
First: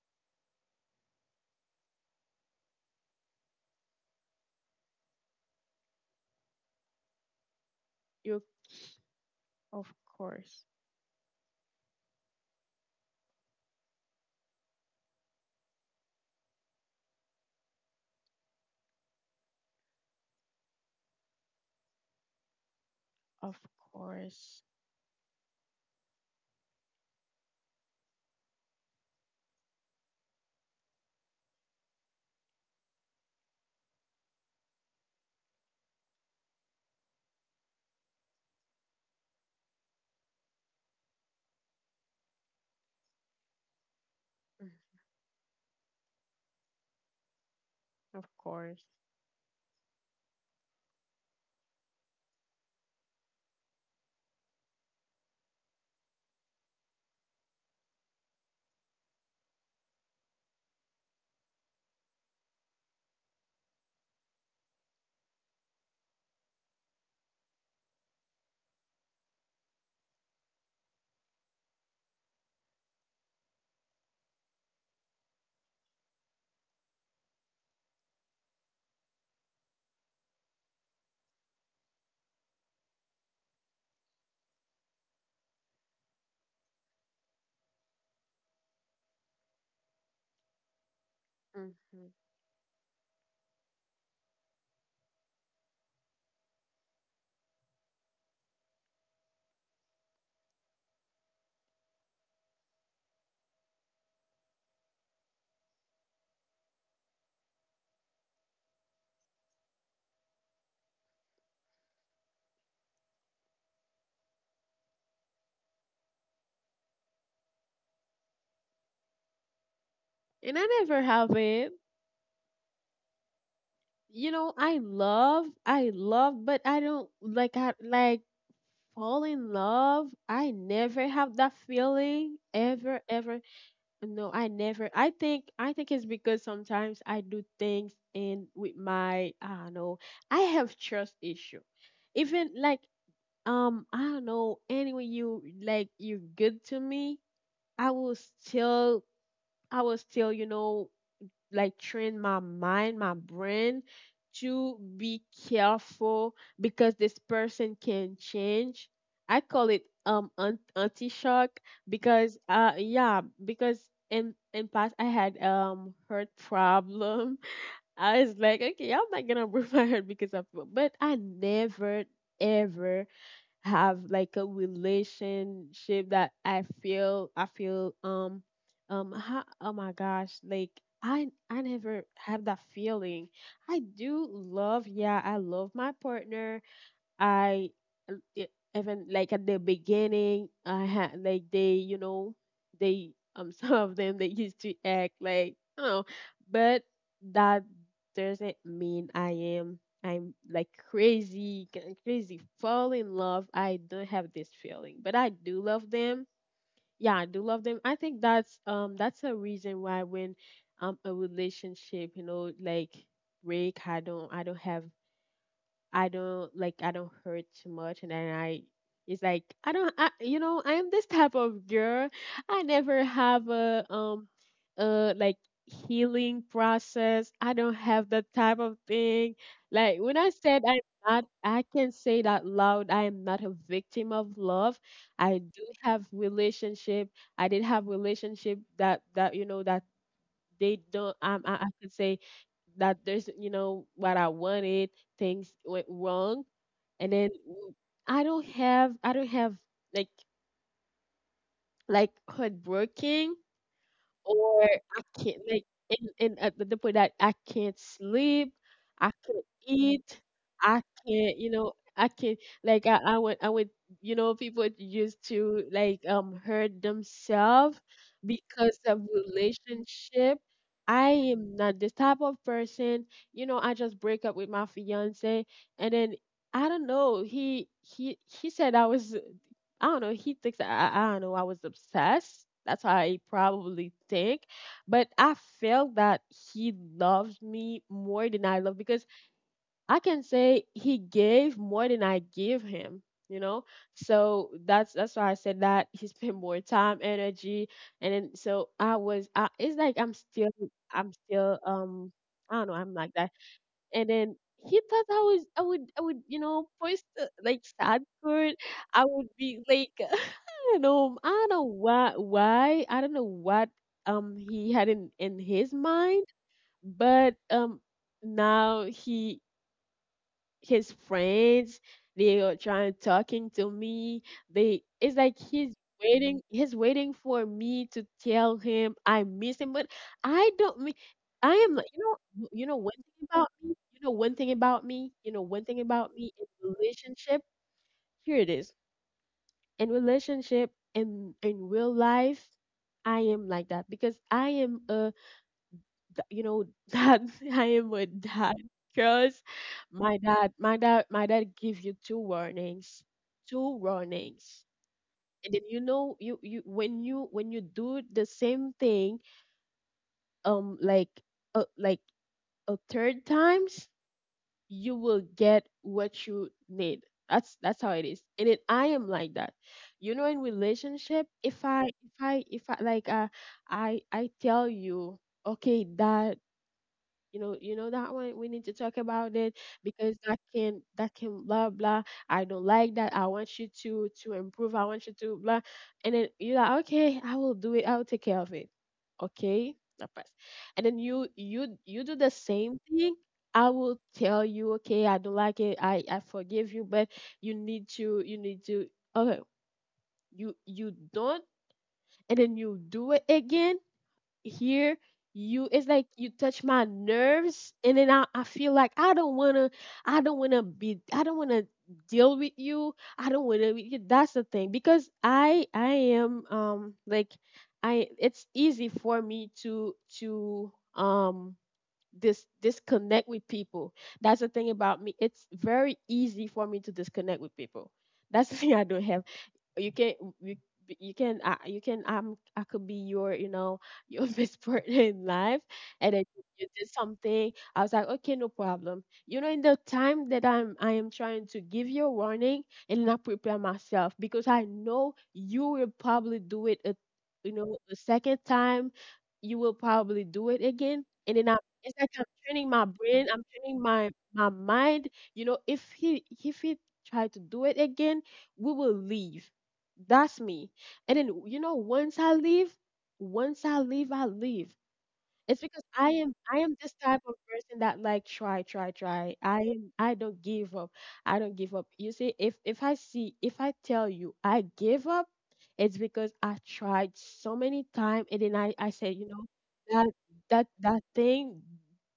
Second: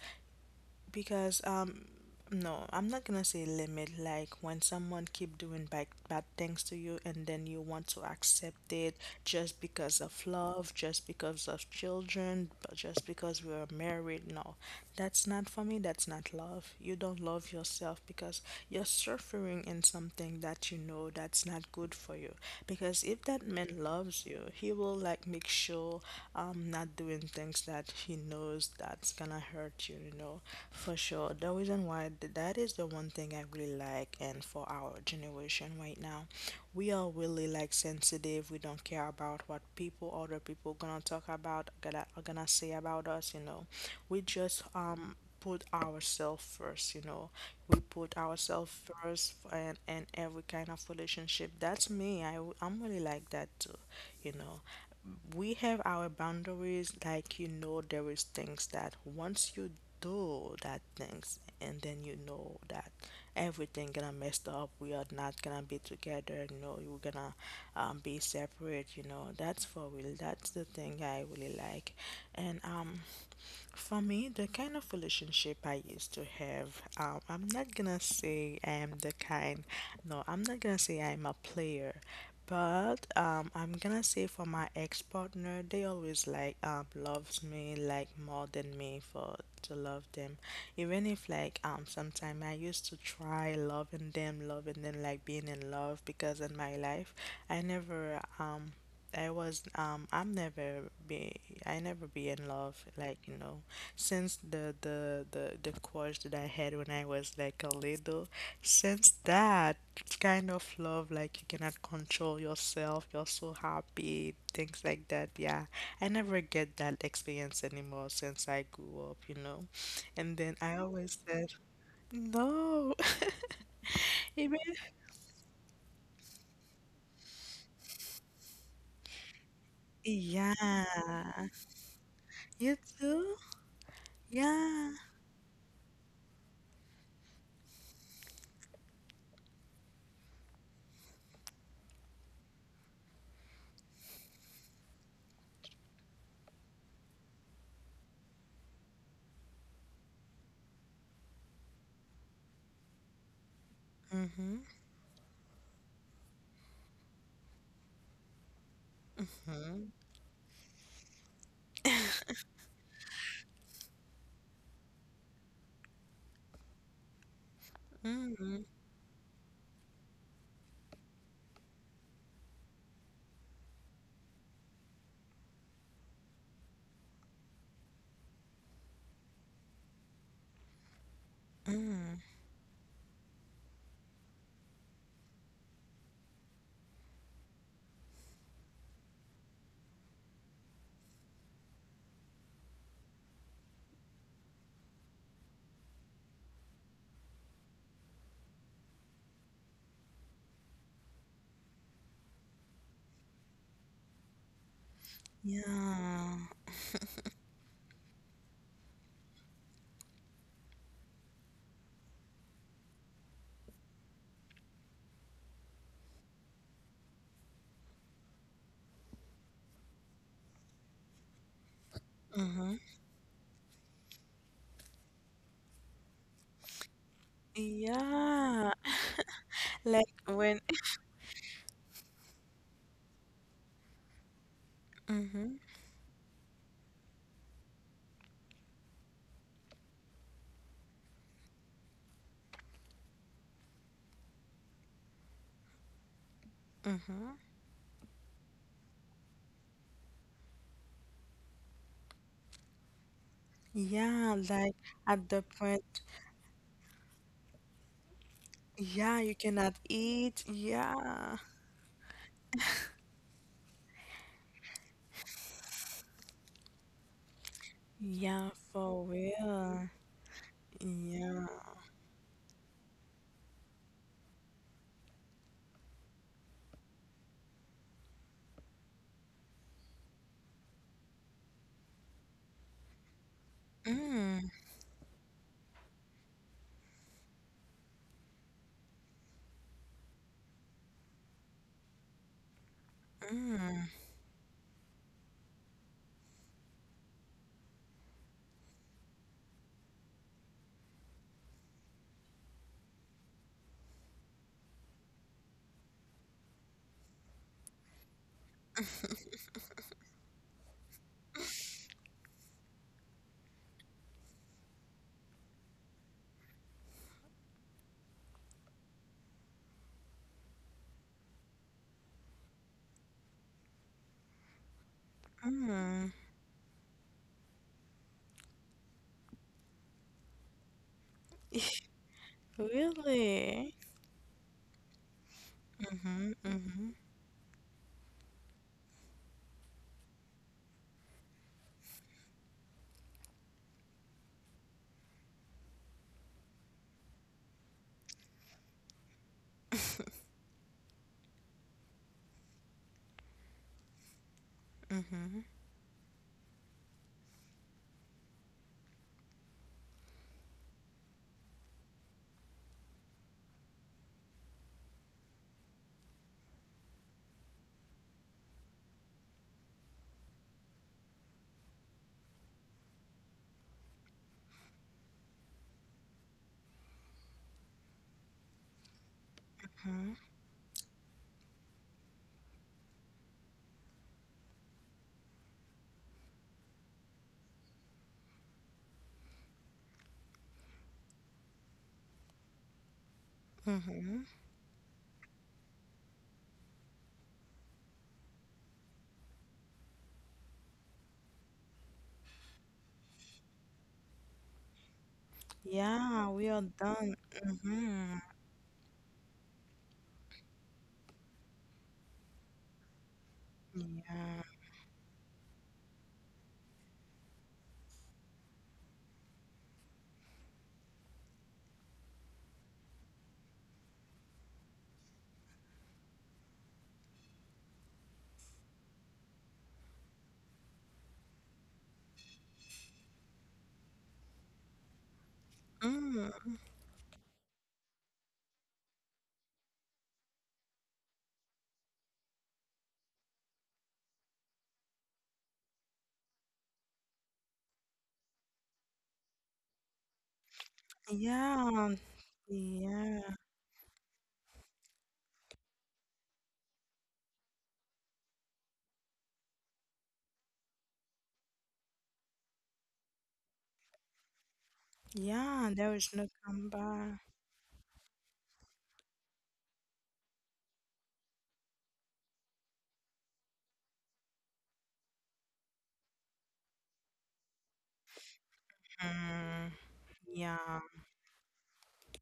Speaker 1: because um no, I'm not gonna say limit. Like when someone keep doing bad, bad things to you, and then you want to
Speaker 2: You,
Speaker 1: accept it just
Speaker 2: of
Speaker 1: because of
Speaker 2: course,
Speaker 1: love, just because of children, but just because we are married. No, that's not for me, that's not love. You don't love yourself, because you're suffering in something that you know that's not good for you, because if that
Speaker 2: of
Speaker 1: man loves you,
Speaker 2: course.
Speaker 1: he will like make sure not doing things that he knows that's gonna hurt you, you know, for sure. The reason why that is the one thing I really like, and for our generation right now, we are really like sensitive. We don't care about what people, other people, gonna talk about, gonna are gonna say about us, you know. We just
Speaker 2: Mm,
Speaker 1: put ourselves first, you know. We put
Speaker 2: of
Speaker 1: ourselves
Speaker 2: course.
Speaker 1: first and in every kind of relationship. That's me. I'm really like that too, you know. We have our boundaries, like you know there is things that once you do that things and then you know that everything gonna messed up. We are not gonna be together, no, you're gonna be separate, you know. That's for real. That's the thing I really like. And for me, the kind of relationship I used to have, I'm not gonna say I'm the kind, no, I'm not gonna say I'm a player, but I'm gonna say for my ex-partner, they always like loves me like more than me for to love them, even if like
Speaker 2: Hmm.
Speaker 1: sometime I used to try loving them like being in love because in my life I never I was I'm never be I never be in love like you know since the crush that I had when I was like a little, since that kind of love like you cannot control yourself, you're so happy, things like that. Yeah, I never get that experience anymore since I grew up, you know. And then
Speaker 2: And I
Speaker 1: I
Speaker 2: never
Speaker 1: always
Speaker 2: have
Speaker 1: said
Speaker 2: it.
Speaker 1: no. Even,
Speaker 2: I love, but I don't like I like fall in love.
Speaker 1: yeah,
Speaker 2: I never have that feeling,
Speaker 1: you
Speaker 2: ever
Speaker 1: too.
Speaker 2: ever. No, I
Speaker 1: Yeah.
Speaker 2: never. I think it's because sometimes I do things, and with my, I don't know. I have trust issue. Even like, I don't know. Anyway, you're good to me. I will still, i will still you know like train my mind, my brain, to be careful because this person can change. I call it, anti shock, because because in past I had, heart problem. I was
Speaker 1: Mm-hmm.
Speaker 2: like, okay, I'm not gonna break my heart because of, but I never ever have like a relationship that I feel oh my gosh, like I never
Speaker 1: Mm,
Speaker 2: have that feeling. I do love, yeah, I love my partner. I l- e- Even like at the beginning, I had like they, you know, they some of them, they used to act like, oh, but that doesn't mean I'm like crazy, crazy fall in love. I don't have this feeling, but I do love them.
Speaker 1: yeah.
Speaker 2: Yeah, I do love them. I think that's, a reason why when, a relationship, like break, I don't have I don't like I don't hurt too much, and then I it's like I don't I, you know I am this type of girl. I never have a, like healing process. I don't have that type
Speaker 1: Yeah.
Speaker 2: of thing. Like
Speaker 1: Like
Speaker 2: when I
Speaker 1: when,
Speaker 2: said I'm not, I can say that loud. I am not a victim of love. I
Speaker 1: hmm.
Speaker 2: do have relationship. I did have relationship that that they don't, I could say that there's, you know what I wanted, things went wrong, and then I don't have like, heartbroken,
Speaker 1: Yeah,
Speaker 2: or
Speaker 1: like
Speaker 2: I
Speaker 1: at the
Speaker 2: can't like
Speaker 1: point,
Speaker 2: and at the point that I can't sleep, I
Speaker 1: yeah, you
Speaker 2: can't
Speaker 1: cannot
Speaker 2: eat,
Speaker 1: eat.
Speaker 2: I
Speaker 1: Yeah.
Speaker 2: can't I can't, like I went, you know, people used to like, hurt themselves
Speaker 1: Yeah,
Speaker 2: because
Speaker 1: for
Speaker 2: of
Speaker 1: real.
Speaker 2: relationship. I
Speaker 1: Yeah.
Speaker 2: am not this type of person. You know, I just break up with my fiance, and then I don't know. He said I was. I don't know. He thinks that I don't know. I was obsessed. That's how he probably think. But I felt that he loves me more than I love because I can say he gave more than I give him. You know, so that's why I said that he spent more time, energy, and then so I was. It's like I'm still. I don't know. I'm like that, and then he thought I would post like sad for it. I would be like I don't know why I don't know what, he had in his mind, but, now, he his friends, they are trying talking to me. They It's like he's
Speaker 1: Mm,
Speaker 2: waiting he's waiting for me to tell him I miss him, but I don't mean. I am you know, you know one thing about
Speaker 1: really?
Speaker 2: me, you know one thing about me, you know one thing about me, in relationship here it is, in relationship, in real life, I am like that because I am a you know that I am a dad, because my dad my dad give you two warnings, two warnings,
Speaker 1: Mm-hmm.
Speaker 2: and then you when you do the same thing, um like like a third times, you will get what you need. That's how it is, and then I am like that. In relationship, if I if I like, I tell you, okay dad, you know, you know that one, we need to talk about it because that can blah blah. I don't like that. I want you to improve. I want you to blah, and then you're like, okay, I will do it. I will take care of it. Okay, I pass. And then you do the same thing. I will
Speaker 1: Mm-hmm.
Speaker 2: tell you, okay, I don't like it. I forgive you, but you need to, okay. You don't, and then you do it again. Here, you it's like
Speaker 1: Yeah,
Speaker 2: you
Speaker 1: we are
Speaker 2: touch my
Speaker 1: done.
Speaker 2: nerves, and
Speaker 1: Mm-hmm.
Speaker 2: then I feel like I don't wanna be I don't wanna deal with you. I don't wanna be- Yeah, that's
Speaker 1: Yeah.
Speaker 2: the thing because I am, like, I it's easy for me to disconnect with people. That's the thing about me. It's very easy for me to disconnect with people. That's the thing. I don't have, you can you, you can I could be your your best partner in life, and then you
Speaker 1: Mm,
Speaker 2: you did something. I was like, okay, no problem, you know, in the time that I am trying to give you a warning and not prepare myself because I know you will probably do it a second time. You will probably do it again. And then I
Speaker 1: yeah.
Speaker 2: It's like I'm training my
Speaker 1: Yeah.
Speaker 2: brain, I'm training my mind, you know, if he try to do it again, we will leave. That's me. And then, you know, once I leave, I leave. It's
Speaker 1: Yeah,
Speaker 2: because
Speaker 1: there is
Speaker 2: I
Speaker 1: no
Speaker 2: am I am this
Speaker 1: comeback.
Speaker 2: type of person that like try, try, try. I don't give up. I don't give up. You see, if I tell you I give up, it's because I tried so many times, and then I said, you know,
Speaker 1: Mm,
Speaker 2: that that
Speaker 1: yeah.
Speaker 2: that thing,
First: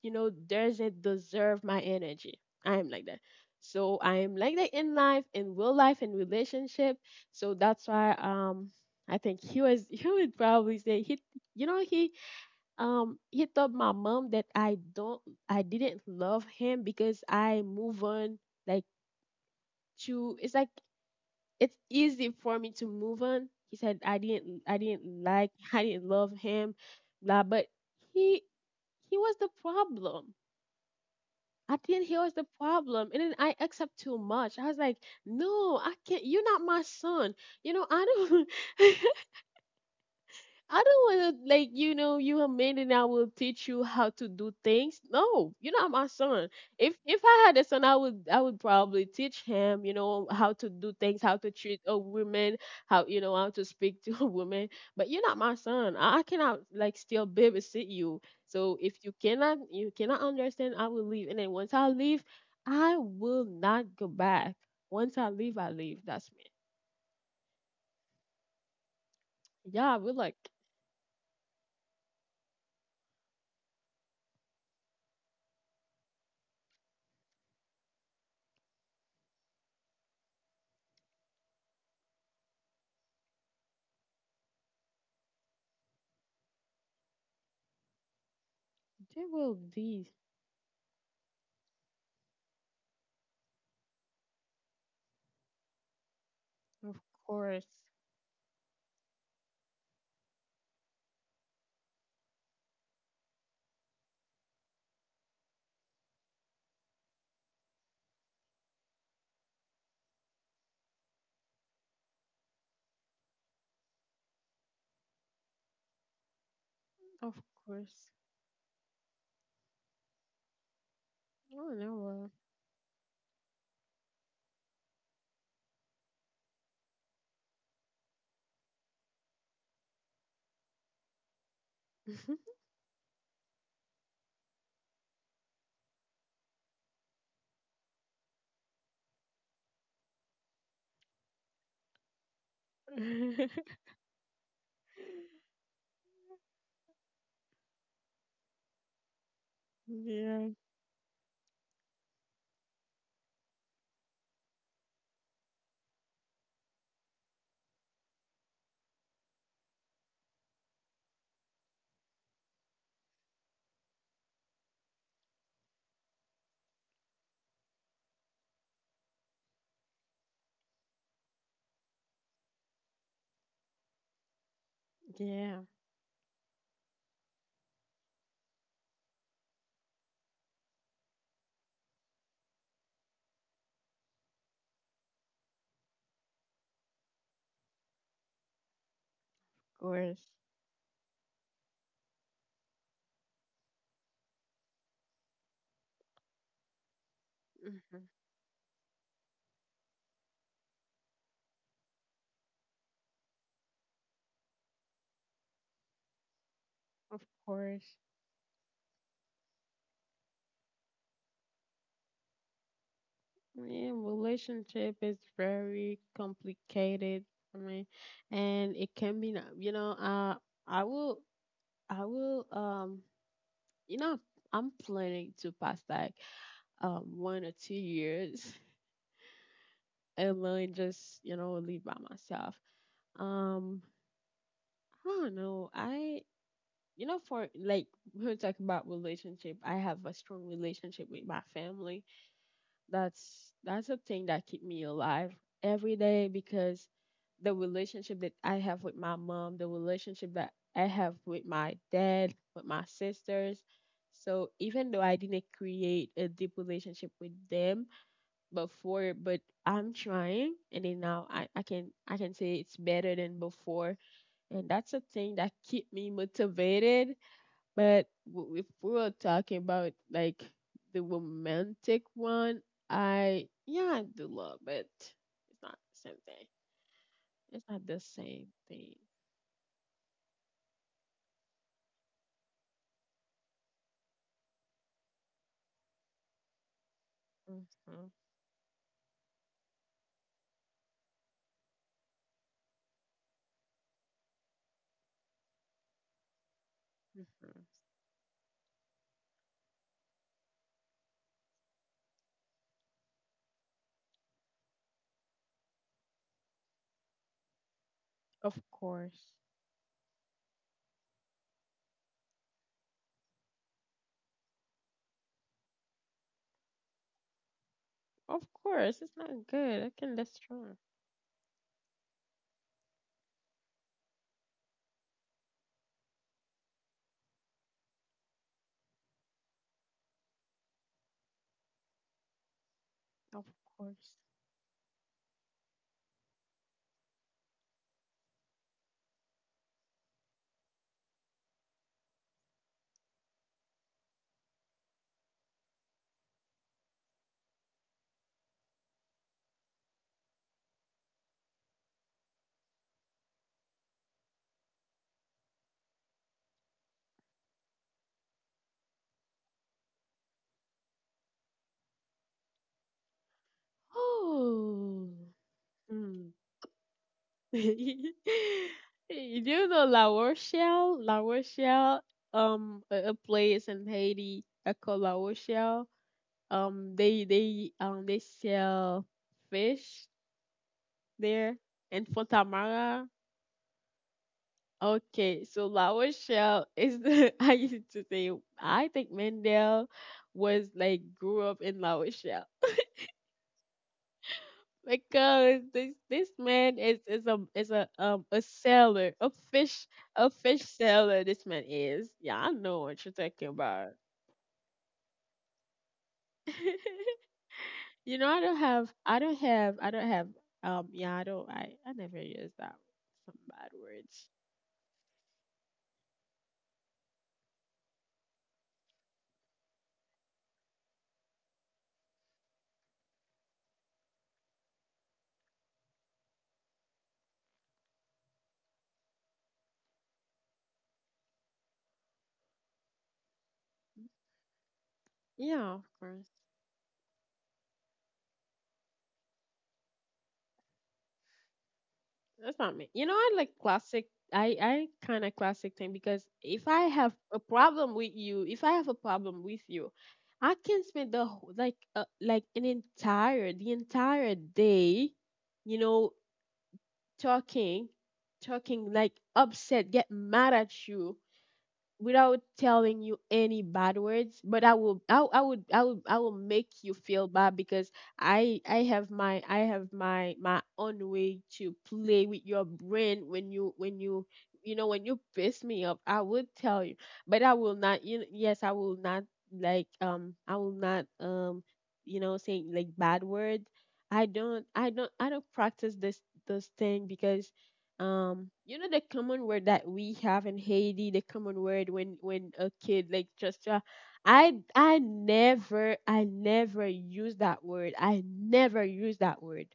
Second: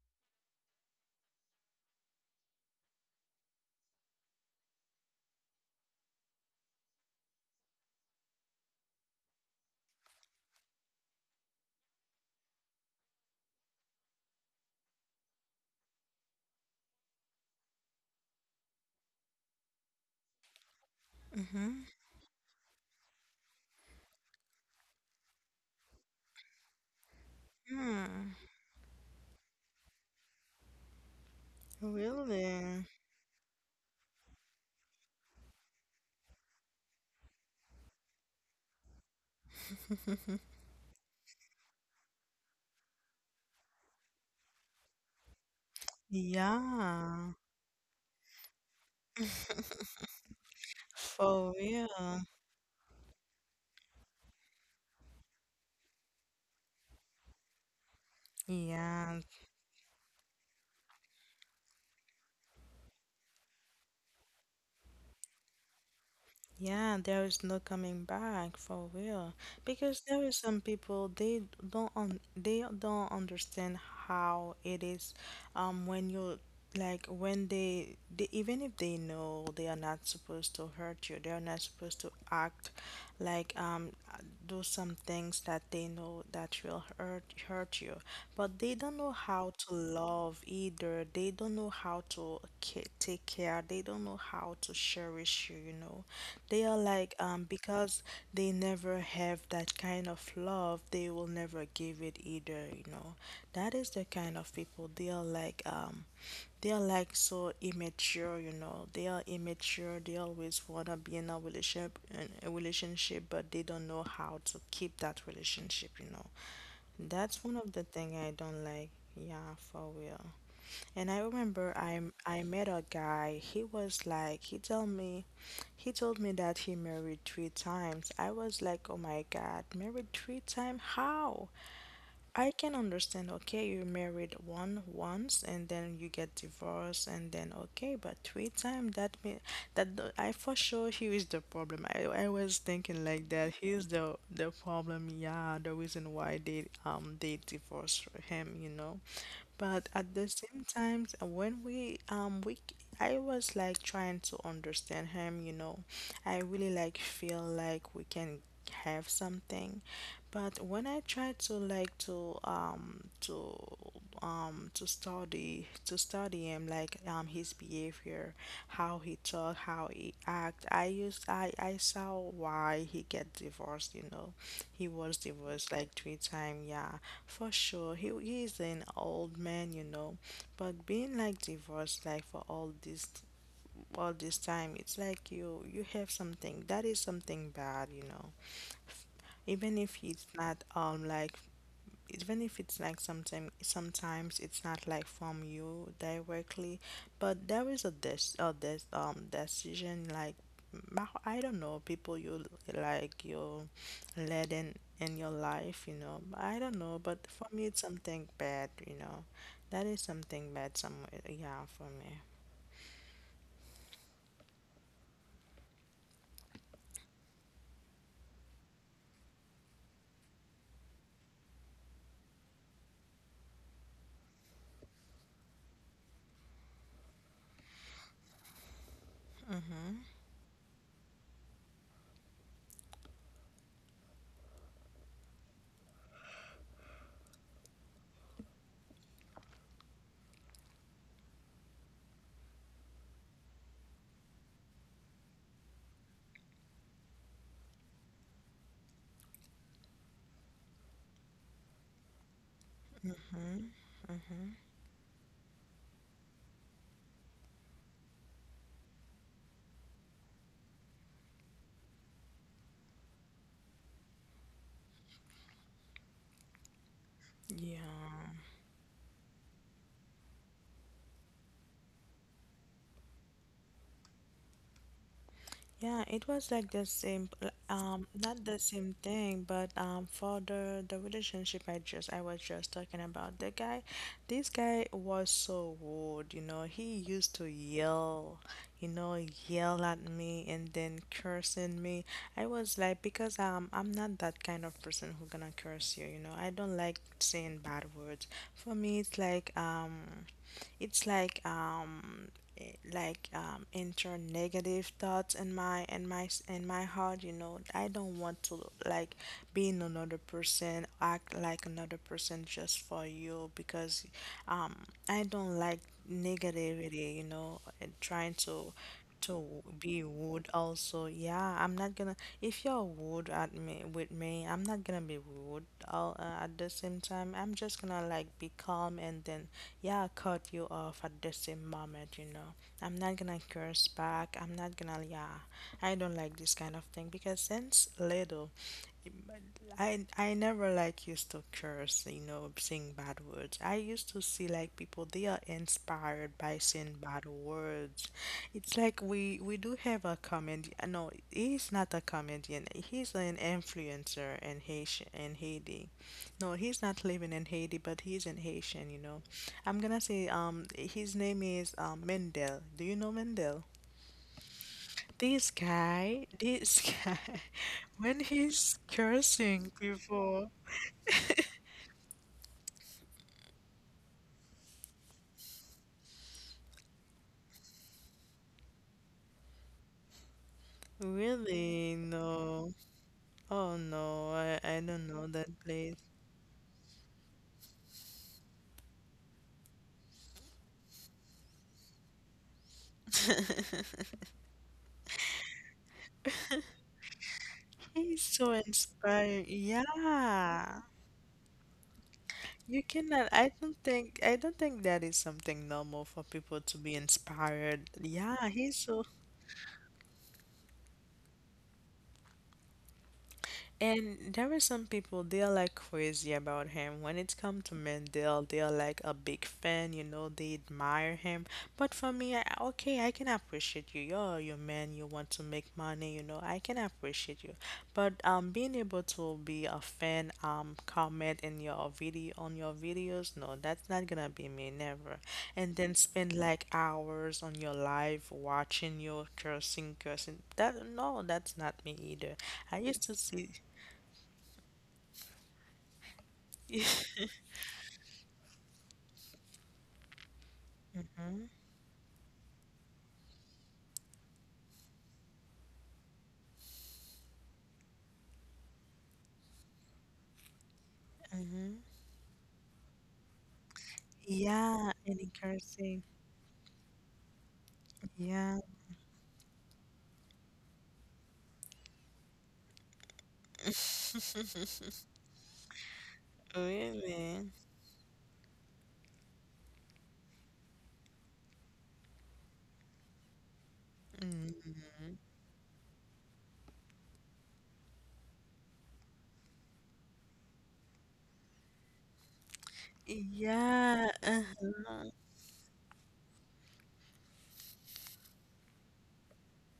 Speaker 2: doesn't deserve my energy. I am like that. So I am like that in life, in real life, in relationship. So that's why I think he was he would probably say he you know he told my mom that I didn't love him because I move on, like to it's like it's easy for me to move on. He said I didn't like I didn't love him, blah, but
Speaker 1: Mm-hmm.
Speaker 2: he he was the problem. I think he was the
Speaker 1: Really?
Speaker 2: problem, and then I accept too much. I was like, no, I can't, you're not my son. You know, I don't I don't want to, like, you know, you a man and I will teach you how to do things. No, you're not my son. If
Speaker 1: Yeah,
Speaker 2: I had a son, I would probably teach him, you know, how to do things, how
Speaker 1: for
Speaker 2: to treat a
Speaker 1: real.
Speaker 2: woman, how, you know, how to speak to a woman. But you're not my son. I cannot like still babysit you. So if you
Speaker 1: Yeah,
Speaker 2: cannot, you cannot understand, I will leave. And then once I leave, I will not go back. Once I leave, I leave. That's me.
Speaker 1: yeah, there is no coming back for real.
Speaker 2: Yeah,
Speaker 1: Because
Speaker 2: we're
Speaker 1: there is
Speaker 2: like,
Speaker 1: some people, they don't un they don't understand how it is when you, like when they even if they know they are not supposed to hurt you, they are not supposed to act like do some things that they know that will hurt you, but they don't know
Speaker 2: they
Speaker 1: how
Speaker 2: will
Speaker 1: to
Speaker 2: be,
Speaker 1: love either, they don't know how to take care, they don't know how to cherish you, you know. They are
Speaker 2: of
Speaker 1: like
Speaker 2: course.
Speaker 1: because they never have that kind of love, they will never give it either, you know. That is the kind of people. They are like they are like so immature, you know. They are immature. They always wanna be in a relationship, but they don't know how to keep that relationship, you know. That's
Speaker 2: Of
Speaker 1: one of the
Speaker 2: course.
Speaker 1: thing I don't like. Yeah, for real. And I remember
Speaker 2: Oh
Speaker 1: I
Speaker 2: no.
Speaker 1: I met a guy. He was like he told me that he married three times. I was like, oh my God, married three times? How?
Speaker 2: Well.
Speaker 1: I can understand, okay, you married one once and then you get divorced and then okay, but three times, that mean I for sure he is the problem. I was thinking like that. He is the problem, yeah, the reason why they divorced him, you know. But at the same
Speaker 2: Yeah.
Speaker 1: time, when we I was like trying to understand him, you know. I really like feel like we can have something, but when I tried to like to study, to study him, like his behavior, how he talk, how he act, I used I saw why he get divorced, you know. He was
Speaker 2: Yeah.
Speaker 1: divorced
Speaker 2: Of
Speaker 1: like three times, yeah. For sure. He he's an old man, you know. But being like divorced like for all this, all this time, it's like you have something that is something bad, you know, even if it's
Speaker 2: course.
Speaker 1: not like, even if it's like something, sometimes it's not like from you directly, but there is a
Speaker 2: Mhm.
Speaker 1: this this decision like I don't know, people you, like you led in your life, you know, I don't know, but
Speaker 2: Of
Speaker 1: for me it's
Speaker 2: course.
Speaker 1: something bad, you know, that is something bad somewhere, yeah, for me.
Speaker 2: Yeah. Relationship is very complicated. I mean, and it can be. You know. I will. I will. You know. I'm planning to pass like 1 or 2 years
Speaker 1: Mm-hmm.
Speaker 2: and then just, you know, live by myself. Um. I don't know. I You know, for like when we talk about relationship, I have a strong relationship with my family. That's a thing that keep me alive every day because the relationship that I have with my mom, the relationship that I have with my dad, with my sisters. So even though I didn't create a deep relationship with them before, but I'm trying, and then now I can I can say it's better than before. And that's a thing that keep me motivated. But
Speaker 1: Yeah.
Speaker 2: if we were talking about like the romantic one, I yeah, I do love it. It's not
Speaker 1: Yeah,
Speaker 2: the
Speaker 1: it
Speaker 2: same
Speaker 1: was
Speaker 2: thing.
Speaker 1: like the same,
Speaker 2: It's not the
Speaker 1: not the
Speaker 2: same
Speaker 1: same
Speaker 2: thing.
Speaker 1: thing, but for the relationship I just, I was just talking about, the guy, this guy was so rude, you know. He used to
Speaker 2: Mm-hmm,
Speaker 1: yell, you know, yell at me and then cursing me. I was like, because I'm not that kind of person who gonna curse you, you know. I don't like saying
Speaker 2: mm-hmm.
Speaker 1: bad words. For me, it's like It's like like enter negative thoughts in my in my heart, you know. I don't want
Speaker 2: Of
Speaker 1: to like
Speaker 2: course,
Speaker 1: being another person, act like another person just for you because I don't like negativity, you know, and trying
Speaker 2: of course, it's not
Speaker 1: to
Speaker 2: good. I
Speaker 1: be
Speaker 2: can
Speaker 1: rude
Speaker 2: destroy.
Speaker 1: also. Yeah, I'm not gonna, if you're rude at me, with me, I'm not gonna be rude all, at the same time I'm just gonna like be calm and then yeah, cut you off at the same moment, you know. I'm not gonna
Speaker 2: Of
Speaker 1: curse
Speaker 2: course.
Speaker 1: back. I'm not gonna, yeah. I don't like this kind of thing because since little, I never like used to curse, you know, saying bad words. I used to see like people they are inspired by saying bad words. It's like we do have a comedian. No, he's not a comedian. He's an influencer in Haitian in Haiti. No, he's not living in Haiti, but he's in Haitian. You know, I'm gonna say his name is Mendel. Do you know Mendel?
Speaker 2: Oh. Mm.
Speaker 1: This guy, when he's cursing
Speaker 2: You know La
Speaker 1: people,
Speaker 2: Rochelle? La Rochelle, a place in Haiti. I call La Rochelle. They they sell fish there
Speaker 1: really,
Speaker 2: and
Speaker 1: no.
Speaker 2: Fontamara.
Speaker 1: Oh no, I don't know
Speaker 2: Okay,
Speaker 1: that
Speaker 2: so La
Speaker 1: place.
Speaker 2: Rochelle is the I used to say I think Mendel was like grew up in La Rochelle because this man is is a is a
Speaker 1: He's
Speaker 2: um a
Speaker 1: so
Speaker 2: seller, a
Speaker 1: inspiring.
Speaker 2: fish, a fish
Speaker 1: Yeah.
Speaker 2: seller. This man is, yeah, I
Speaker 1: You
Speaker 2: know what you're
Speaker 1: cannot,
Speaker 2: talking about.
Speaker 1: I don't think that is something normal for people to be inspired.
Speaker 2: You know,
Speaker 1: Yeah, he's so.
Speaker 2: I don't have, yeah, I never use that. Some bad
Speaker 1: And
Speaker 2: words.
Speaker 1: there are some people, they are like crazy about him. When it comes to Mandel, they are like a big fan, you know, they admire him. But for me, I, okay, I can appreciate you. You're your man, you want to make money, you know, I can appreciate you. But being able to be a fan, comment in your video, on your videos, no, that's not gonna be me, never. And
Speaker 2: Yeah, of
Speaker 1: then
Speaker 2: course.
Speaker 1: spend like hours on your live watching you cursing, cursing. That no, that's not me either.
Speaker 2: That's
Speaker 1: I
Speaker 2: not me.
Speaker 1: used
Speaker 2: You
Speaker 1: to
Speaker 2: know, I
Speaker 1: see.
Speaker 2: like classic, I kind of classic thing because if I have a problem with you, if I have a problem with you, I can spend the, like an entire, the entire day, you know, talking, talking, like upset, get mad at you
Speaker 1: Mm-hmm.
Speaker 2: without telling you any bad words, but
Speaker 1: Yeah, and
Speaker 2: I would, i
Speaker 1: encouraging.
Speaker 2: would I will make you feel bad because
Speaker 1: Yeah.
Speaker 2: I have my my own way to play with your brain when you, you know, when you piss me up. I would tell you, but
Speaker 1: Really?
Speaker 2: I will not, you know, yes, I will not like, I will not, saying like bad words. i don't i
Speaker 1: Mm-hmm.
Speaker 2: don't I don't practice this thing because, um, you know, the common word that we have in Haiti, the common word when a kid like just,
Speaker 1: Yeah. Uh-huh.
Speaker 2: I never use that word. I never use that word.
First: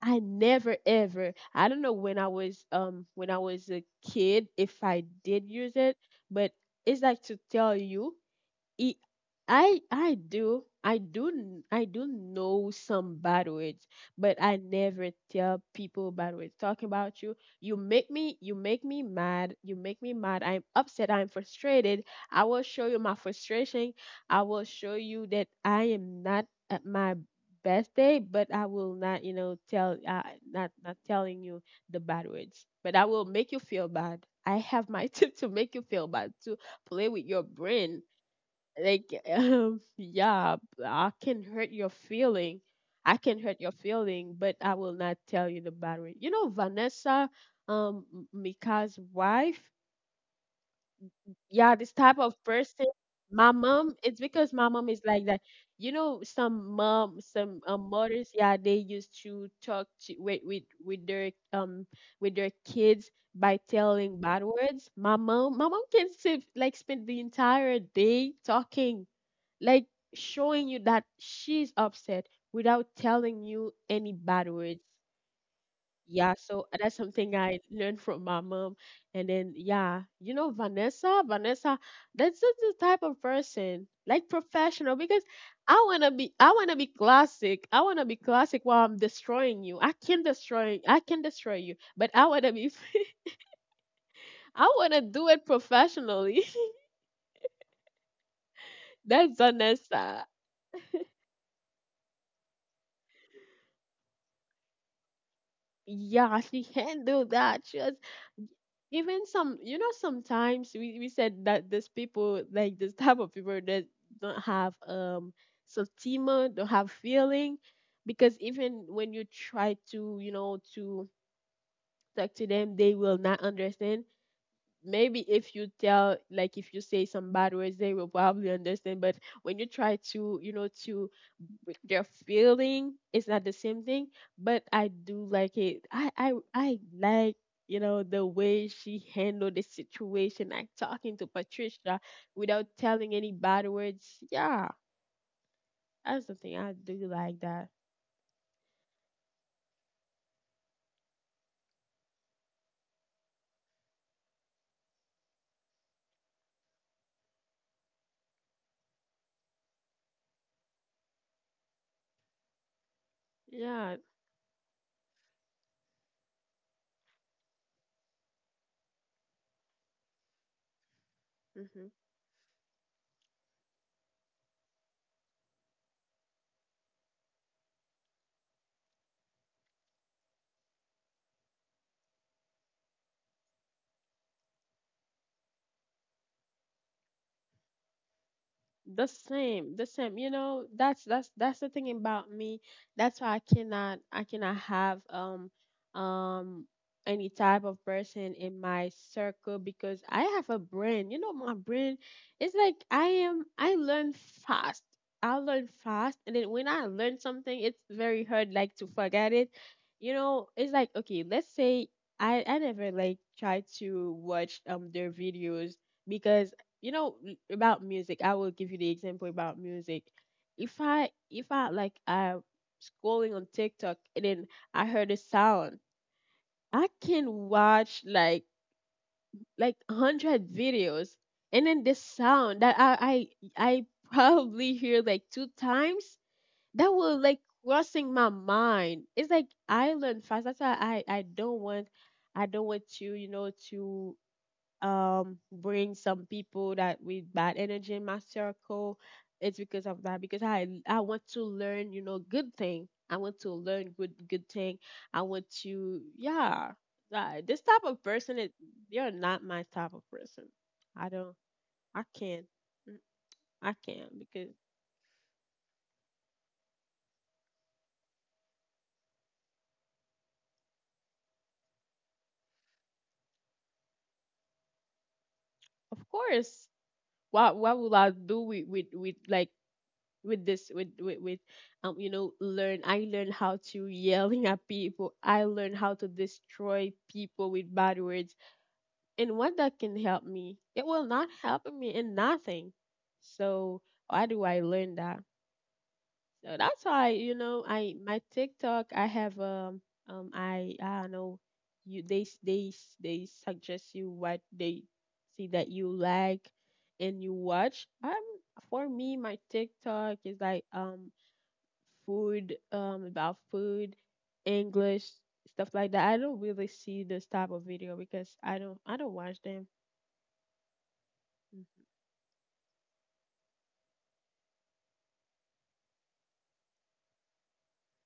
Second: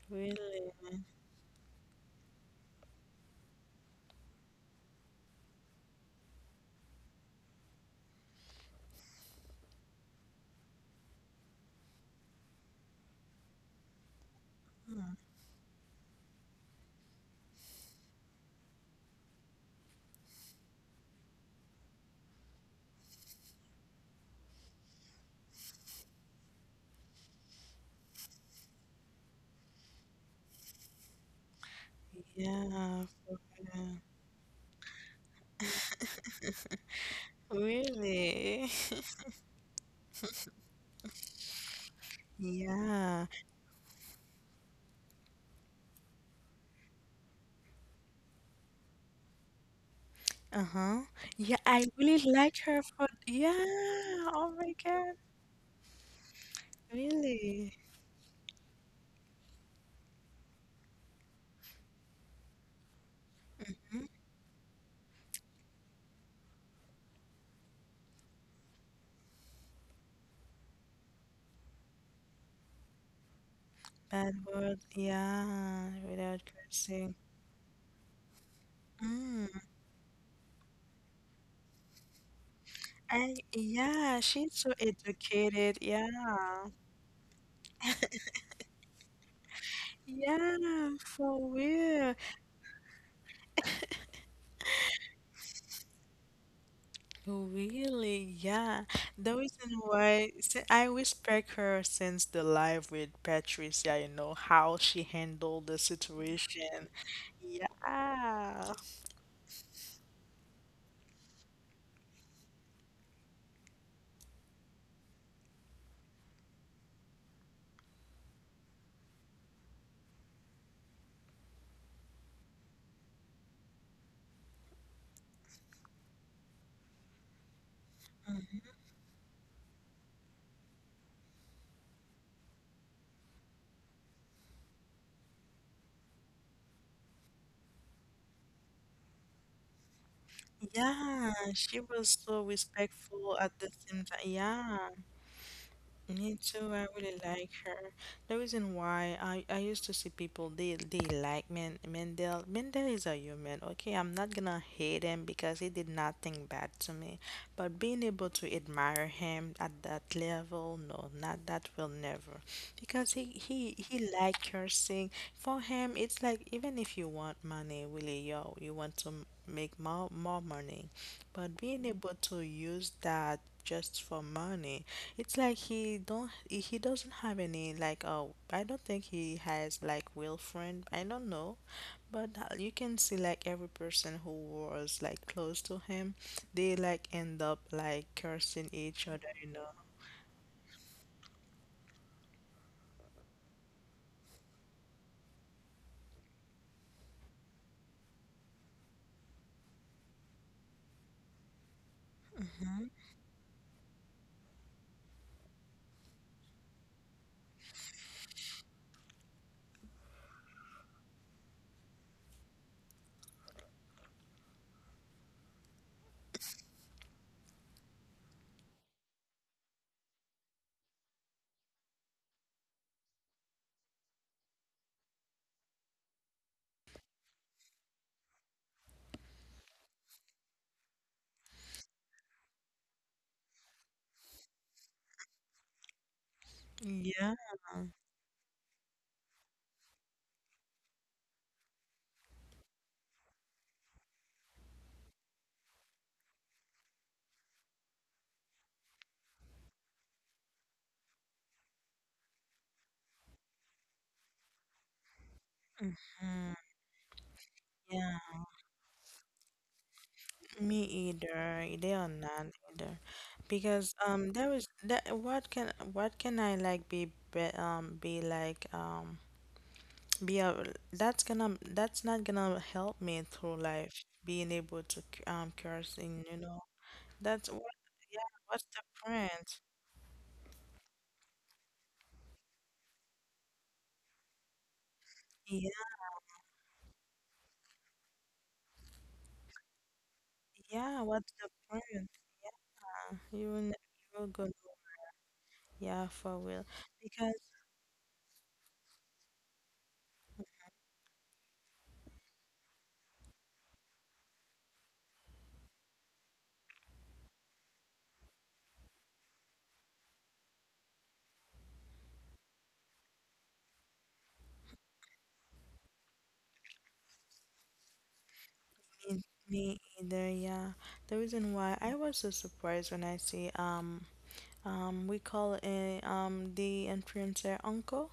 Speaker 2: I
Speaker 1: Really?
Speaker 2: never ever, I don't know when I was, when I was a kid, if I did use it, but it's like to tell you it, I do know some bad words, but I never tell people bad words. Talking about you, you make me mad. You make me mad. I'm upset. I'm frustrated. I will show you my frustration. I will show you that I am not at my best day, but I will not, you know, tell, not telling you the bad words. But I
Speaker 1: Yeah.
Speaker 2: will make you feel bad. I have my tip to make you feel bad, to play with your brain
Speaker 1: Really?
Speaker 2: like, yeah, I can hurt your feeling, i
Speaker 1: Yeah.
Speaker 2: can hurt your feeling but I will not tell you the bad battery. You know Vanessa, Mika's wife,
Speaker 1: Uh-huh. Yeah,
Speaker 2: yeah,
Speaker 1: I
Speaker 2: this
Speaker 1: really
Speaker 2: type of
Speaker 1: like her
Speaker 2: person.
Speaker 1: for yeah.
Speaker 2: My mom, it's
Speaker 1: Oh
Speaker 2: because
Speaker 1: my
Speaker 2: my mom is
Speaker 1: God.
Speaker 2: like that. You know, some mom, some,
Speaker 1: Really?
Speaker 2: mothers, yeah, they used to talk to with, with their, um, with their kids by telling bad words. My mom can sit like spend the entire day talking like showing you that she's upset without telling you any
Speaker 1: Bad
Speaker 2: bad
Speaker 1: word.
Speaker 2: words.
Speaker 1: Yeah. Without
Speaker 2: Yeah, so that's
Speaker 1: cursing.
Speaker 2: something I learned from my mom. And
Speaker 1: Mm.
Speaker 2: then, yeah, you know, Vanessa, Vanessa, that's just the type of
Speaker 1: And
Speaker 2: person,
Speaker 1: yeah,
Speaker 2: like
Speaker 1: she's so
Speaker 2: professional, because
Speaker 1: educated.
Speaker 2: I
Speaker 1: Yeah.
Speaker 2: wanna be classic. I wanna be classic while I'm destroying you.
Speaker 1: Yeah,
Speaker 2: I can
Speaker 1: for
Speaker 2: destroy you,
Speaker 1: real.
Speaker 2: but I wanna be, I wanna do it professionally.
Speaker 1: Really, yeah. The
Speaker 2: That's
Speaker 1: reason why
Speaker 2: Vanessa.
Speaker 1: I respect her since the live with Patricia, you know, how she handled the
Speaker 2: Yeah, she
Speaker 1: situation.
Speaker 2: can do that. She was,
Speaker 1: Yeah.
Speaker 2: even some, you know, sometimes we said that these people like this type of people that don't have, sentiment, don't have feeling, because even when you try to, you know, to talk to them, they will not understand. Maybe if you tell, like, if you say some bad words, they will probably understand, but when you try to, you know, to with their feeling, it's not the same thing. But I do like it. I like, you know, the way she handled the situation, like talking to
Speaker 1: Yeah, she
Speaker 2: Patricia
Speaker 1: was so
Speaker 2: without telling any
Speaker 1: respectful at the
Speaker 2: bad
Speaker 1: same time.
Speaker 2: words. Yeah,
Speaker 1: Yeah.
Speaker 2: that's the
Speaker 1: Me
Speaker 2: thing
Speaker 1: too.
Speaker 2: I
Speaker 1: I
Speaker 2: do
Speaker 1: really
Speaker 2: like
Speaker 1: like
Speaker 2: that.
Speaker 1: her. The reason why I used to see people, they like Man Mendel. Mendel is a human. Okay, I'm not gonna hate him because he did nothing bad to me. But being able to admire him at that level, no, not that will never. Because he he
Speaker 2: Yeah.
Speaker 1: he like her sing. For him, it's like even if you want money, really, yo, you want to make more money, but being
Speaker 2: Mm-hmm.
Speaker 1: able to use that just for money, it's like he doesn't have any like, oh, I don't think he has like real friend, I don't know, but you can see like every person who was like close to him, they like end up like cursing each
Speaker 2: The
Speaker 1: other, you know.
Speaker 2: same, the same. You know, that's that's the thing about me. That's why I cannot have, um any type of person in my circle because I have a brain. You know, my brain, it's like I learn fast. I learn fast, and then when I learn something, it's very hard like to forget it. You know, it's like, okay, let's say I never like try to watch, um, their videos because, you know, about music, I will give you the example about music. If I scrolling on TikTok, and then I heard a sound, I can watch like 100 videos, and then the sound that I probably hear like two times, that will
Speaker 1: Yeah.
Speaker 2: like crossing my mind. It's like I learn fast. That's why I don't want, I don't want you, you know, to, um, bring some people that with bad energy in my circle. It's because of that, because I want to learn, you know, good thing. I want to learn good, thing. I want to,
Speaker 1: Mm,
Speaker 2: yeah, that- this type of
Speaker 1: yeah,
Speaker 2: person is, you're not my type of person.
Speaker 1: me
Speaker 2: i don't
Speaker 1: either. They
Speaker 2: I
Speaker 1: are not
Speaker 2: can't.
Speaker 1: either,
Speaker 2: Mm, I
Speaker 1: because
Speaker 2: can't
Speaker 1: there
Speaker 2: because,
Speaker 1: was that, what can I like be like Yeah, well, that's gonna, that's not gonna help me through life, being able to curse
Speaker 2: of
Speaker 1: in, you know.
Speaker 2: course,
Speaker 1: That's what.
Speaker 2: what will I
Speaker 1: Yeah,
Speaker 2: do
Speaker 1: what's
Speaker 2: with,
Speaker 1: the
Speaker 2: with, with like
Speaker 1: point?
Speaker 2: with this with with, with um, you know, learn, I learned how to yelling at people, I
Speaker 1: Yeah,
Speaker 2: learned how to destroy people with bad words, and what that can help me? It
Speaker 1: yeah,
Speaker 2: will
Speaker 1: what's
Speaker 2: not
Speaker 1: the
Speaker 2: help me
Speaker 1: point?
Speaker 2: in nothing.
Speaker 1: Yeah, you will never,
Speaker 2: So
Speaker 1: you will
Speaker 2: why
Speaker 1: go,
Speaker 2: do I learn that?
Speaker 1: yeah, for real.
Speaker 2: So that's why,
Speaker 1: Because
Speaker 2: you know, I my TikTok, I have, um, I don't know, you, they suggest you what they see that you like and you watch. For me, my TikTok is like, um, food, about food, English, stuff like that. I don't really see this type of video because I don't
Speaker 1: me,
Speaker 2: watch them.
Speaker 1: me either, yeah. The reason why I was so surprised when I see we call a the influencer uncle.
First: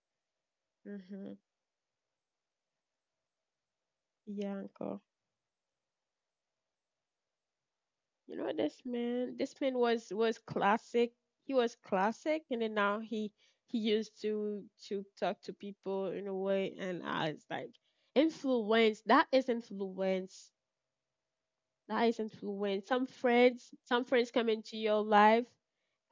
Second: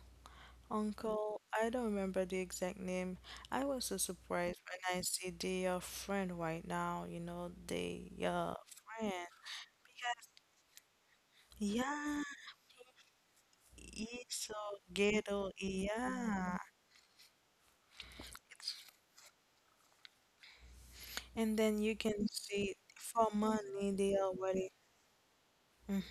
Speaker 2: Mm-hmm.
Speaker 1: Uncle, I don't remember the exact name. I was so
Speaker 2: Yeah,
Speaker 1: surprised when
Speaker 2: uncle.
Speaker 1: I see their friend right now, you know, their
Speaker 2: You know this
Speaker 1: friend.
Speaker 2: man. Was classic. He was
Speaker 1: Yeah,
Speaker 2: classic, and then now he used
Speaker 1: he's so
Speaker 2: to talk
Speaker 1: ghetto,
Speaker 2: to people in a
Speaker 1: yeah.
Speaker 2: way, and I was like influence. That is influence.
Speaker 1: And then you
Speaker 2: That is
Speaker 1: can see
Speaker 2: influence. Some
Speaker 1: for
Speaker 2: friends,
Speaker 1: money
Speaker 2: some
Speaker 1: they
Speaker 2: friends come
Speaker 1: already.
Speaker 2: into your life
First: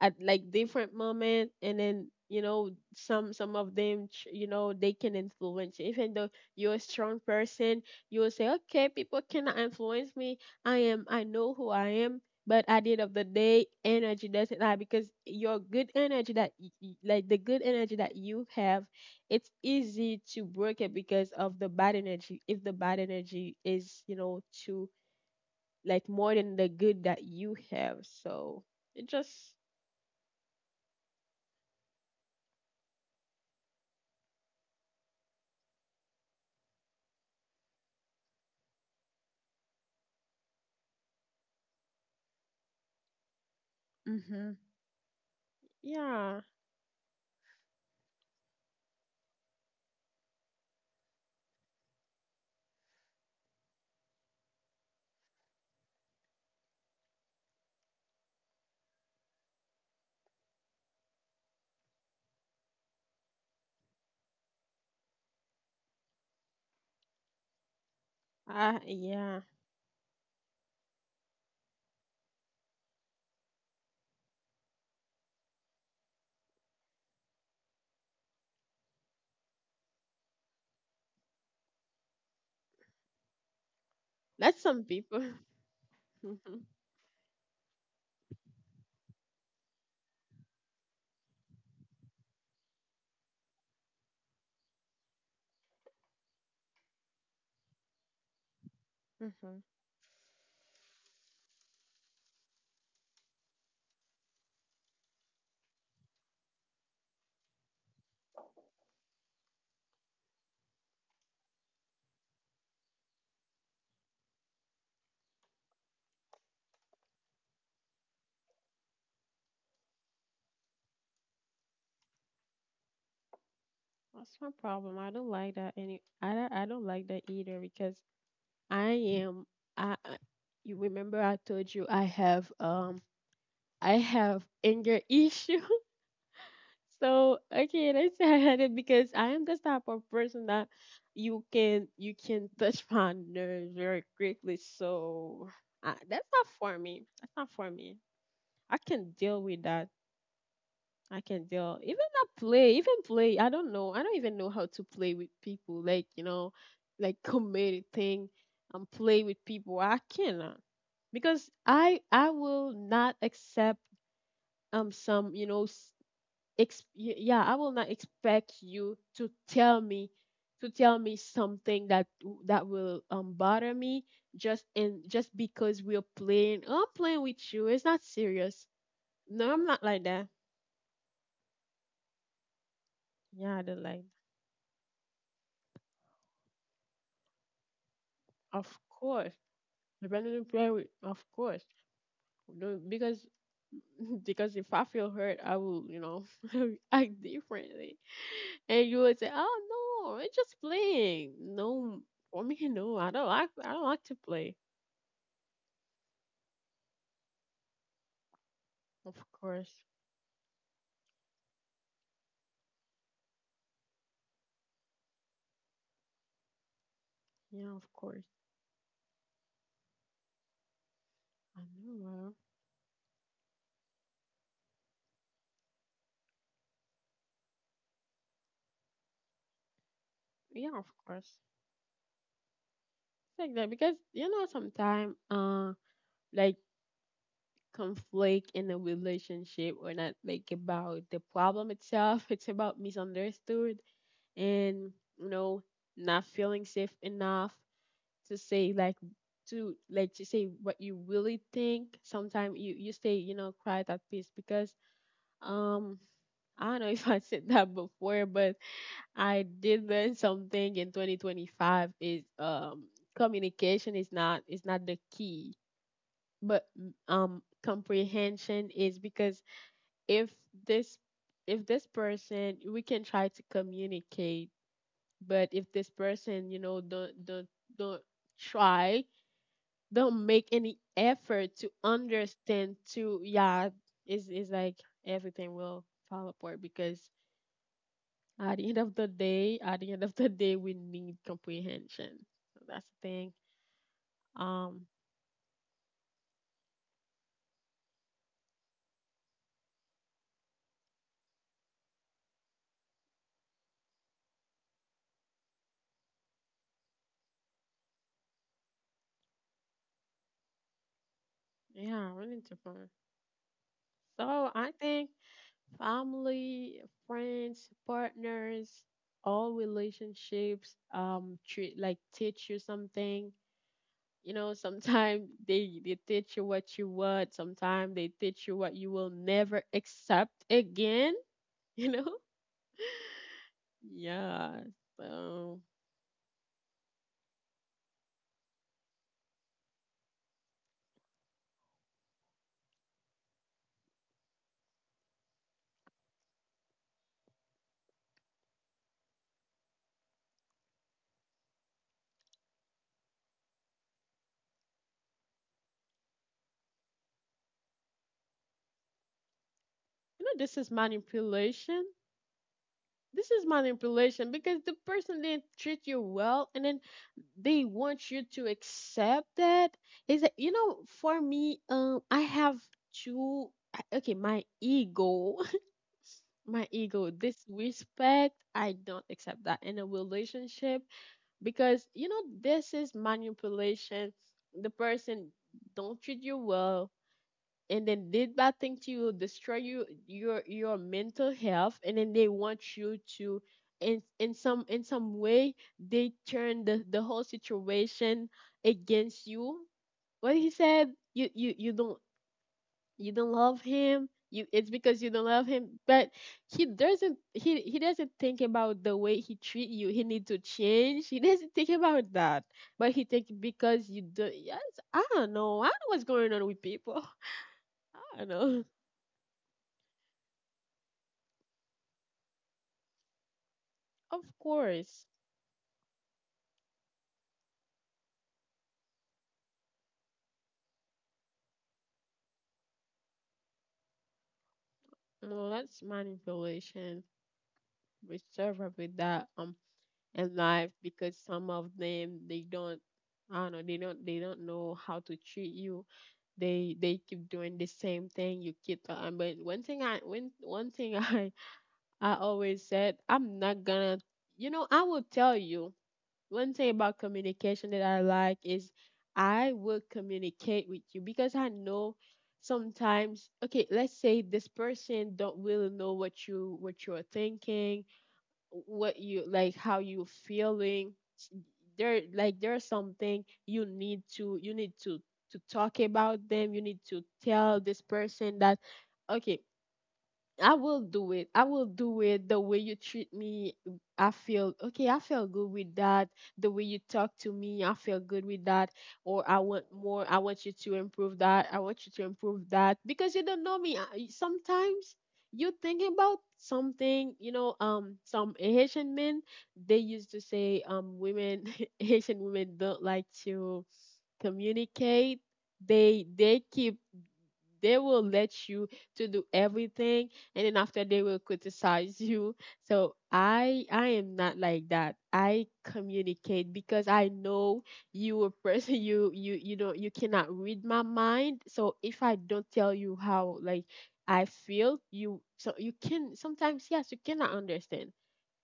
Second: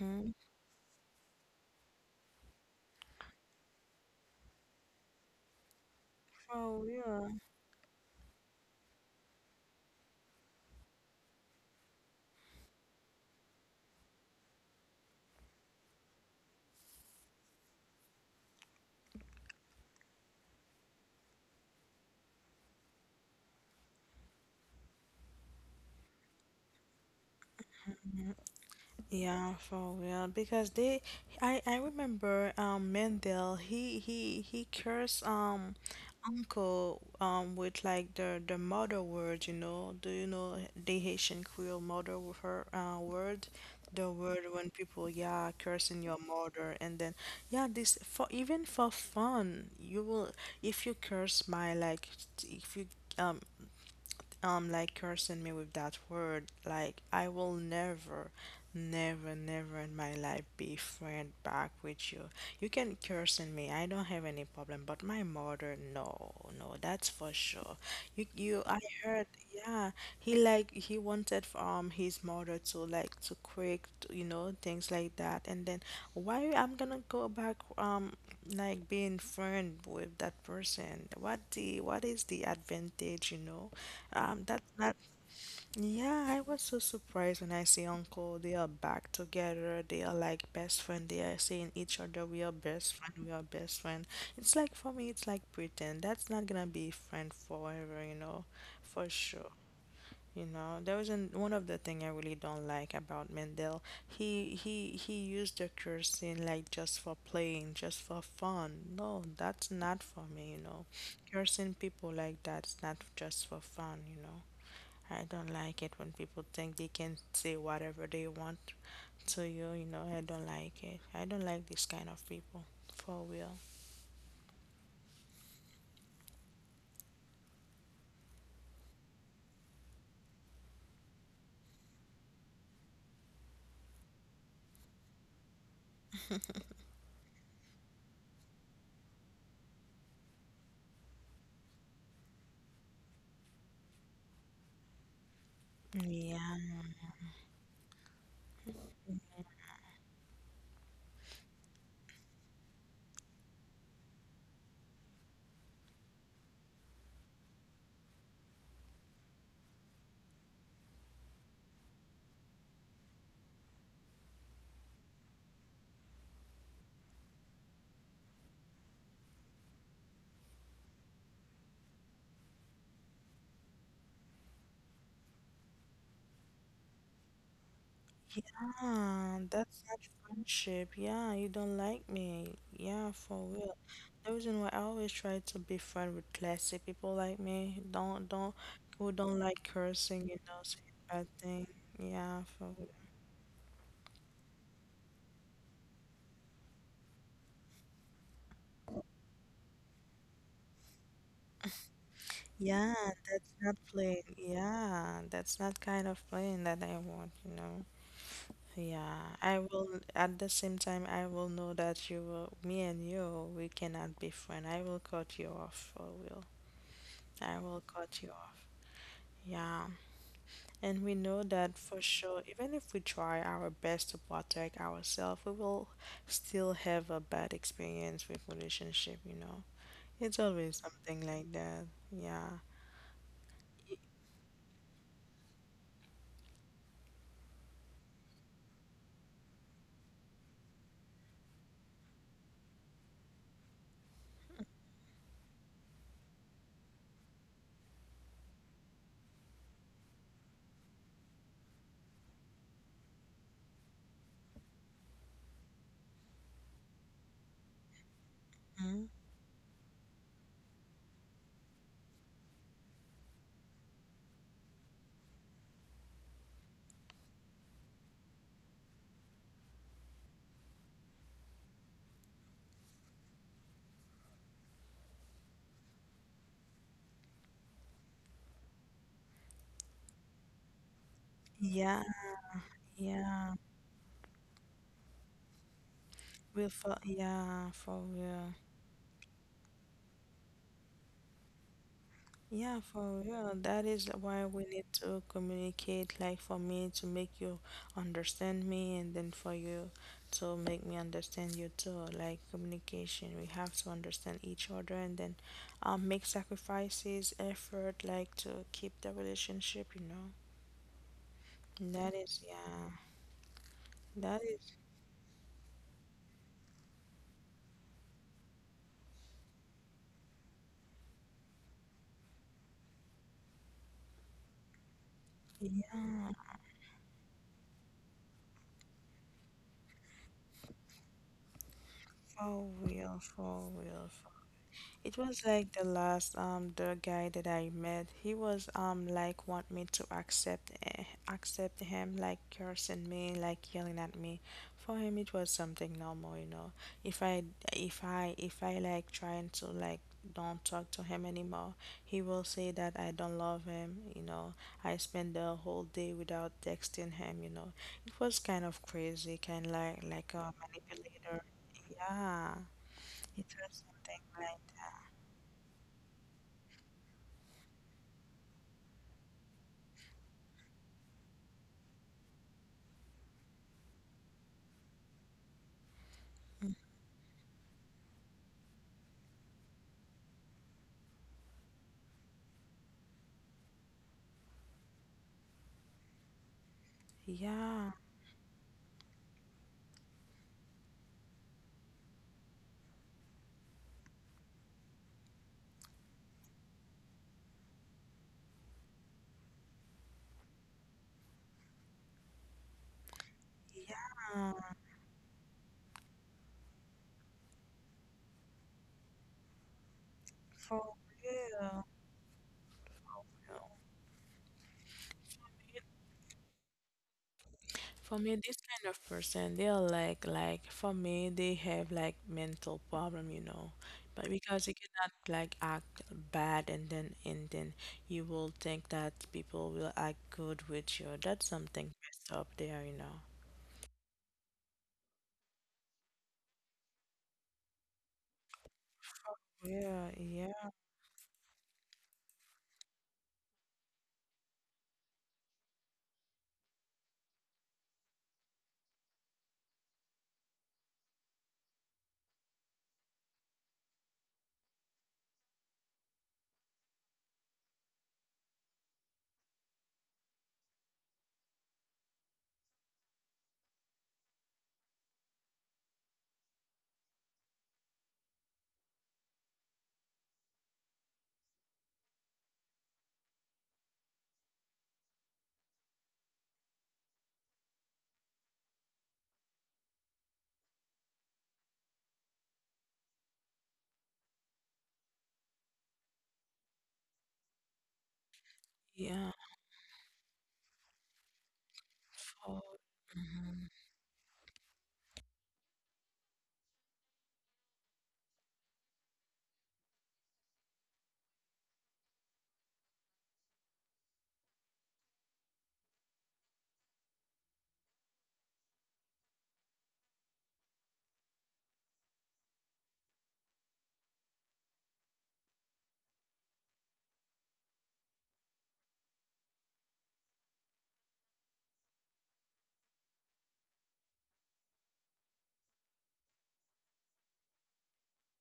Speaker 2: at like different moment, and then you know some of them you know they can influence you. Even though you're a
Speaker 1: For
Speaker 2: strong
Speaker 1: real.
Speaker 2: person, you will say okay, people cannot influence me, I know who I am. But at the end of the day, energy doesn't lie, because your good energy that like the good energy that you have, it's easy to break it because of the bad energy. If the bad energy is, you know, too like more than the good that you have, so it just
Speaker 1: Yeah, for real. Because they, I remember Mendel. He cursed uncle with like the mother word. You know, do you know the Haitian Creole mother with her word? The word
Speaker 2: mhm.
Speaker 1: when people yeah cursing your
Speaker 2: Yeah.
Speaker 1: mother and then yeah, this for even for fun you will, if you curse my like, if you um like cursing me with that word. Like I will never, never, never in my life be friend back with you. You can curse in me. I don't have any problem. But my mother, no, no, that's for sure. You, I heard.
Speaker 2: Yeah.
Speaker 1: Yeah, he like he wanted his mother to like to quick, you know, things like that. And then why I'm gonna go back like being friend with that person? What the what is the advantage, you know?
Speaker 2: That's
Speaker 1: That
Speaker 2: some
Speaker 1: that
Speaker 2: people.
Speaker 1: yeah, I
Speaker 2: Mhm.
Speaker 1: was so surprised when I see Uncle. They are back together. They are like best friend. They are saying each other, "We are best friend. We are best friend." It's like for me, it's like pretend. That's not gonna be friend forever, you know, for sure.
Speaker 2: Mhm.
Speaker 1: You know, there was one of the thing I really don't like about Mendel. He used the cursing like just for playing, just for fun. No, that's not for me. You know, cursing people like that's not just for fun. You know. I don't like it when people think they can say whatever they want to you. You know, I don't like it. I don't like this kind of people, for real.
Speaker 2: That's my problem. I don't like that any. I don't like that either because I am. I. You remember I told you I have anger issue. So okay, let's say I had it, because I am this type of person that you can touch my nerves very quickly. So that's not
Speaker 1: Yeah,
Speaker 2: for me. That's not for me. I can deal with that. I can tell. Even that play, even play, I don't know. I don't even know how to play with people. Like, you know, like commit a thing and play with people. I cannot. Because I will not accept some, you know, yeah, I will not expect you to tell me something that that will bother me, just and just because we're playing. Oh, I'm playing with you. It's not serious.
Speaker 1: yeah,
Speaker 2: No, I'm
Speaker 1: that's
Speaker 2: not like
Speaker 1: not
Speaker 2: that.
Speaker 1: friendship. Yeah, you don't like me. Yeah, for
Speaker 2: Yeah, I
Speaker 1: real.
Speaker 2: don't like.
Speaker 1: The reason why I always try to be friend with classy people like me, don't
Speaker 2: Of
Speaker 1: who
Speaker 2: course,
Speaker 1: don't like cursing,
Speaker 2: depending
Speaker 1: you
Speaker 2: Brandon
Speaker 1: know,
Speaker 2: Perry.
Speaker 1: saying
Speaker 2: Of
Speaker 1: bad
Speaker 2: course.
Speaker 1: thing. Yeah, for
Speaker 2: No,
Speaker 1: real.
Speaker 2: because because if I feel hurt, I will, you know, act differently. And you would say, "Oh no, it's just playing." No, for me,
Speaker 1: Yeah,
Speaker 2: no, I don't
Speaker 1: that's
Speaker 2: like. I
Speaker 1: not
Speaker 2: don't like to
Speaker 1: playing.
Speaker 2: play.
Speaker 1: Yeah, that's not kind of playing that I want, you know.
Speaker 2: Of
Speaker 1: Yeah, I
Speaker 2: course,
Speaker 1: will, at the same time, I will know that you will, me and you, we cannot be friends. I will cut you off, for real. I
Speaker 2: yeah,
Speaker 1: will
Speaker 2: of
Speaker 1: cut
Speaker 2: course,
Speaker 1: you off. Yeah. And we know
Speaker 2: I
Speaker 1: that
Speaker 2: know.
Speaker 1: for
Speaker 2: Well,
Speaker 1: sure, even if we try our best to protect ourselves, we will still have a bad experience with relationship, you know. It's
Speaker 2: yeah,
Speaker 1: always
Speaker 2: of
Speaker 1: something
Speaker 2: course,
Speaker 1: like that. Yeah.
Speaker 2: like that because you know sometimes, like conflict in a relationship or not like about the problem itself. It's about misunderstood and, you know, not feeling safe enough to say like to say what you really think. Sometimes you stay, you know, quiet at peace because um I don't know if I said that before, but
Speaker 1: Mhm.
Speaker 2: I did learn something in 2025 is communication is not the key, but comprehension is. Because if this if this person, we can try to communicate, but if this person, you know, don't try, don't make any effort to
Speaker 1: Yeah,
Speaker 2: understand, to
Speaker 1: yeah.
Speaker 2: yeah, it's like everything will fall apart
Speaker 1: We'll for
Speaker 2: because
Speaker 1: yeah, for real.
Speaker 2: at the end of the day at the end of the day we need comprehension. So
Speaker 1: Yeah,
Speaker 2: that's the
Speaker 1: for
Speaker 2: thing.
Speaker 1: real. That is why we
Speaker 2: Um
Speaker 1: need to communicate, like for me to make you understand me, and then for you to make me understand you too. Like communication, we have to understand each other and then make sacrifices, effort, like to keep the relationship, you know.
Speaker 2: yeah,
Speaker 1: That
Speaker 2: really
Speaker 1: is,
Speaker 2: different.
Speaker 1: yeah, that
Speaker 2: So I
Speaker 1: is,
Speaker 2: think family, friends, partners, all relationships treat like teach you something. You know, sometimes they
Speaker 1: yeah,
Speaker 2: teach you what you want. Sometimes they teach you what you will never accept again. You know,
Speaker 1: for real, for real.
Speaker 2: yeah.
Speaker 1: It was
Speaker 2: So
Speaker 1: like the last the guy that I met. He was like want me to accept accept him like cursing me, like yelling at me. For him it was something normal, you know. If I if I like trying to like don't talk to him anymore, he will say that I don't love him, you know. I spend the whole day without texting him, you know. It was kind of crazy, kind of like
Speaker 2: you know,
Speaker 1: like a
Speaker 2: this is
Speaker 1: manipulator.
Speaker 2: manipulation.
Speaker 1: Yeah,
Speaker 2: This is
Speaker 1: it was something
Speaker 2: manipulation, because
Speaker 1: like
Speaker 2: the
Speaker 1: that.
Speaker 2: person didn't treat you well, and then they want you to accept that. Is that, you know? For me, I have two. I- Okay, my ego my ego, this respect, I don't accept that in a relationship. Because, you know, this is manipulation. The person don't treat you well, and
Speaker 1: Yeah,
Speaker 2: then did bad thing to you, destroy you, your mental health, and then they want you to in some in some way they turn the whole situation against you. What he said, you you don't love him. You
Speaker 1: yeah,
Speaker 2: It's because you don't love him. But he doesn't, he doesn't think about the way he treat you, he need to
Speaker 1: for
Speaker 2: change. He doesn't think
Speaker 1: real.
Speaker 2: about that. But he think because you do, yes. I don't know what's going on with people. I
Speaker 1: For
Speaker 2: don't
Speaker 1: me, this
Speaker 2: know.
Speaker 1: kind of person, they're like for me, they have like mental problem, you know,
Speaker 2: Of
Speaker 1: but because you
Speaker 2: course.
Speaker 1: cannot like act bad and then you will think that people will act good with you. That's something messed up there, you know.
Speaker 2: No, that's manipulation. We serve up with that
Speaker 1: Yeah,
Speaker 2: in life,
Speaker 1: yeah,
Speaker 2: because some of them they don't, I don't know, they don't, they don't know how to treat you. They keep doing the same thing. You keep but one thing I when one thing I always said I'm not gonna, you know, I will tell you one thing about communication that I like is I will communicate with you because I know sometimes okay, let's say this person don't really know what you what you're thinking, what you like, how you feeling. There like there's something you need to talk about them. You need to tell this person that okay, I will do it. I will do it the way you treat me. I feel okay. I feel good with that. The way you talk to me, I feel good with that. Or
Speaker 1: yeah.
Speaker 2: I want more. I want you to improve that. I want you to improve
Speaker 1: For,
Speaker 2: that, because you don't know
Speaker 1: mhm.
Speaker 2: me. I- Sometimes you think about something. You know, some Haitian men they used to say, women Haitian women don't like to communicate. They keep, they will let you to do everything, and then after they will criticize you. So I am not like that. I communicate because I know you a person. You know you cannot read my mind, so if I don't tell you how like I feel you, so you can sometimes, yes, you cannot understand.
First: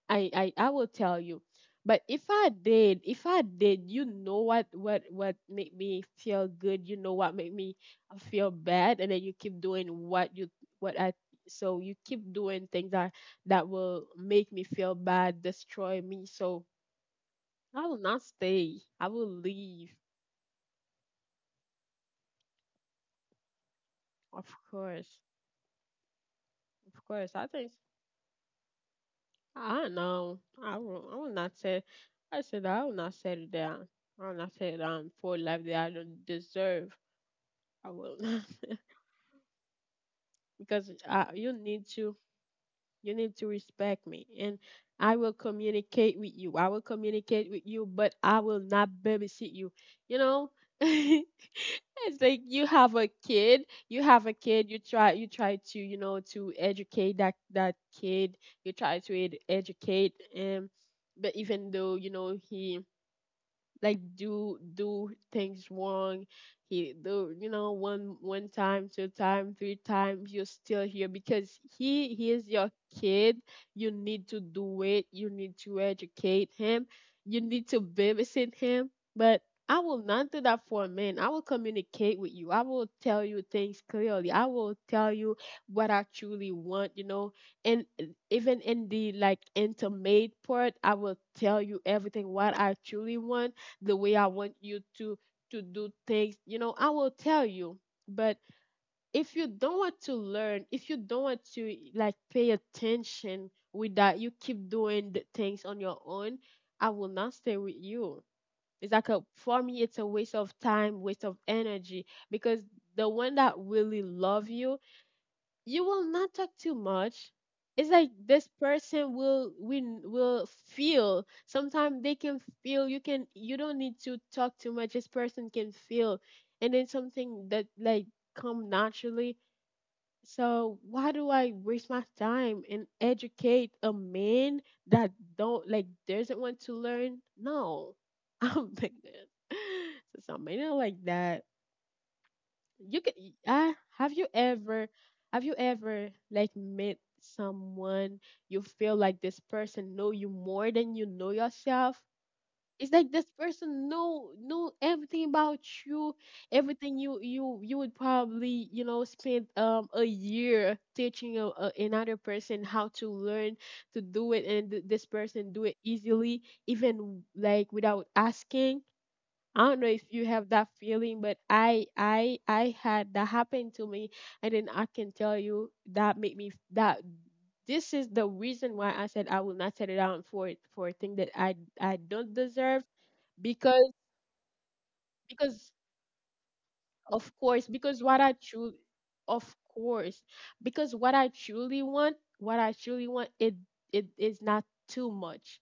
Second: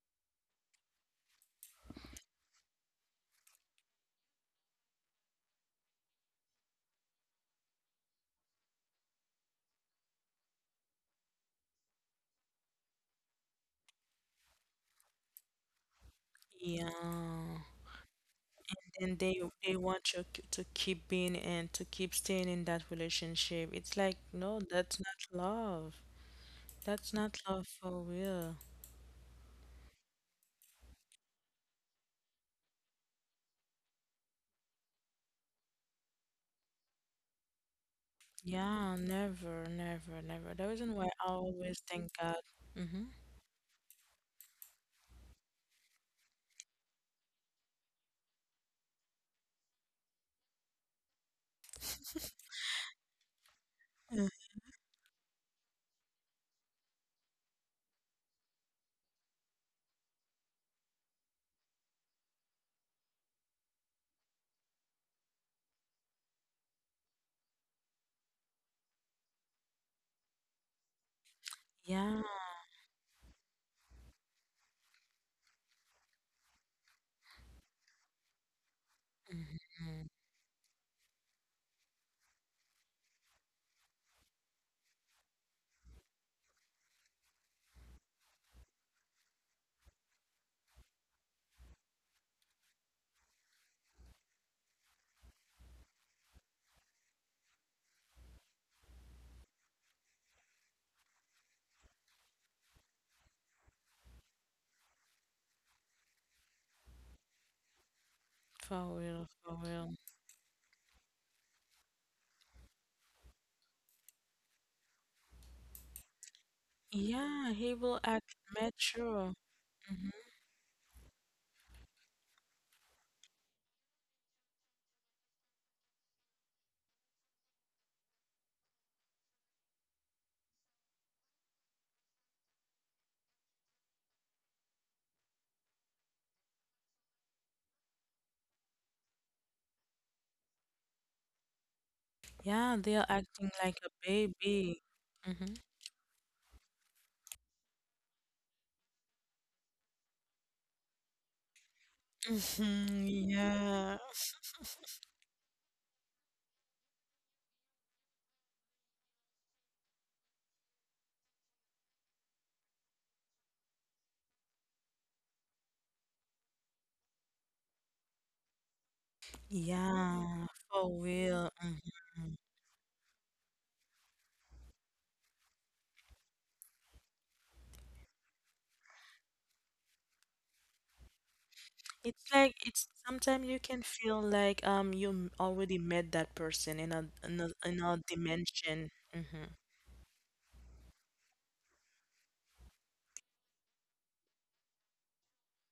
Speaker 2: I will tell you. But if I did, you know what what make me feel good, you know what make me feel bad, and then you keep doing what you what I, so you keep doing things that that will make me feel bad, destroy me. So
Speaker 1: Yeah.
Speaker 2: I will not stay. I
Speaker 1: And
Speaker 2: will
Speaker 1: they
Speaker 2: leave.
Speaker 1: want you k- to keep being and to keep staying in that relationship. It's like,
Speaker 2: Of
Speaker 1: no, that's not
Speaker 2: course.
Speaker 1: love.
Speaker 2: Of
Speaker 1: That's
Speaker 2: course.
Speaker 1: not
Speaker 2: I
Speaker 1: love
Speaker 2: think
Speaker 1: for real.
Speaker 2: I don't know. I will not say, I said I will not settle down. I will not settle down for a life that I don't deserve. I will not.
Speaker 1: Yeah, never, never, never. The
Speaker 2: Because
Speaker 1: reason why I always thank God. Mm-hmm.
Speaker 2: you need to respect me, and I will communicate with you. I will communicate with you, but I will not babysit you. You know, it's like you have a kid, you have a kid, you try to, you know, to educate that that kid. You try to educate him. But even though, you know, he like do do things wrong, he do, you know, one one time two time three times, you're still here because he
Speaker 1: Yeah,
Speaker 2: he is your kid. You need to do it. You need to educate him. You need to babysit him. But I will
Speaker 1: mhm.
Speaker 2: not do that for a man. I will communicate with you. I will tell you things clearly. I will tell you what I truly want, you know. And even in the like intimate part, I will tell you everything what I truly want, the way I want you to do things. You know, I will tell you. But if you don't want to learn, if you don't want to like pay attention with that, you keep doing the things on your own, I will not stay with you.
Speaker 1: For
Speaker 2: It's like
Speaker 1: real,
Speaker 2: a
Speaker 1: for
Speaker 2: for
Speaker 1: real.
Speaker 2: me, it's a waste of time, waste of energy, because the one that really love you, you will not talk too much.
Speaker 1: Yeah, he
Speaker 2: It's
Speaker 1: will
Speaker 2: like
Speaker 1: act
Speaker 2: this person
Speaker 1: mature.
Speaker 2: will win will feel. Sometimes they can feel. You can, you don't need to talk too much. This person can feel, and then something that like come naturally. So why do I waste my time and educate a man that don't like doesn't want to learn? No, I'm like that. So some men are like that.
Speaker 1: Yeah, they're
Speaker 2: You can
Speaker 1: acting like a baby.
Speaker 2: have
Speaker 1: Mm-hmm.
Speaker 2: you ever like met someone you feel like this person know you more than you know yourself. It's like
Speaker 1: Mm-hmm.
Speaker 2: this person
Speaker 1: Yeah.
Speaker 2: know everything about you. Everything you you would probably, you know, spend a year teaching a, another person how to learn to do it, and this person do it easily, even like without asking. I don't know if you
Speaker 1: Yeah,
Speaker 2: have that
Speaker 1: for
Speaker 2: feeling, but
Speaker 1: real.
Speaker 2: I
Speaker 1: Mm-hmm.
Speaker 2: I I had that happen to me, and then I can tell you that made me that this is the reason why I said I will not settle down for a thing that I
Speaker 1: It's
Speaker 2: don't
Speaker 1: like it's
Speaker 2: deserve.
Speaker 1: sometimes you can
Speaker 2: because
Speaker 1: feel like you m- already
Speaker 2: because
Speaker 1: met that person in a
Speaker 2: of
Speaker 1: in a,
Speaker 2: course,
Speaker 1: in a
Speaker 2: because what I truly
Speaker 1: dimension. Hmm.
Speaker 2: of course, because what I truly want, what I truly want it, it is not too much.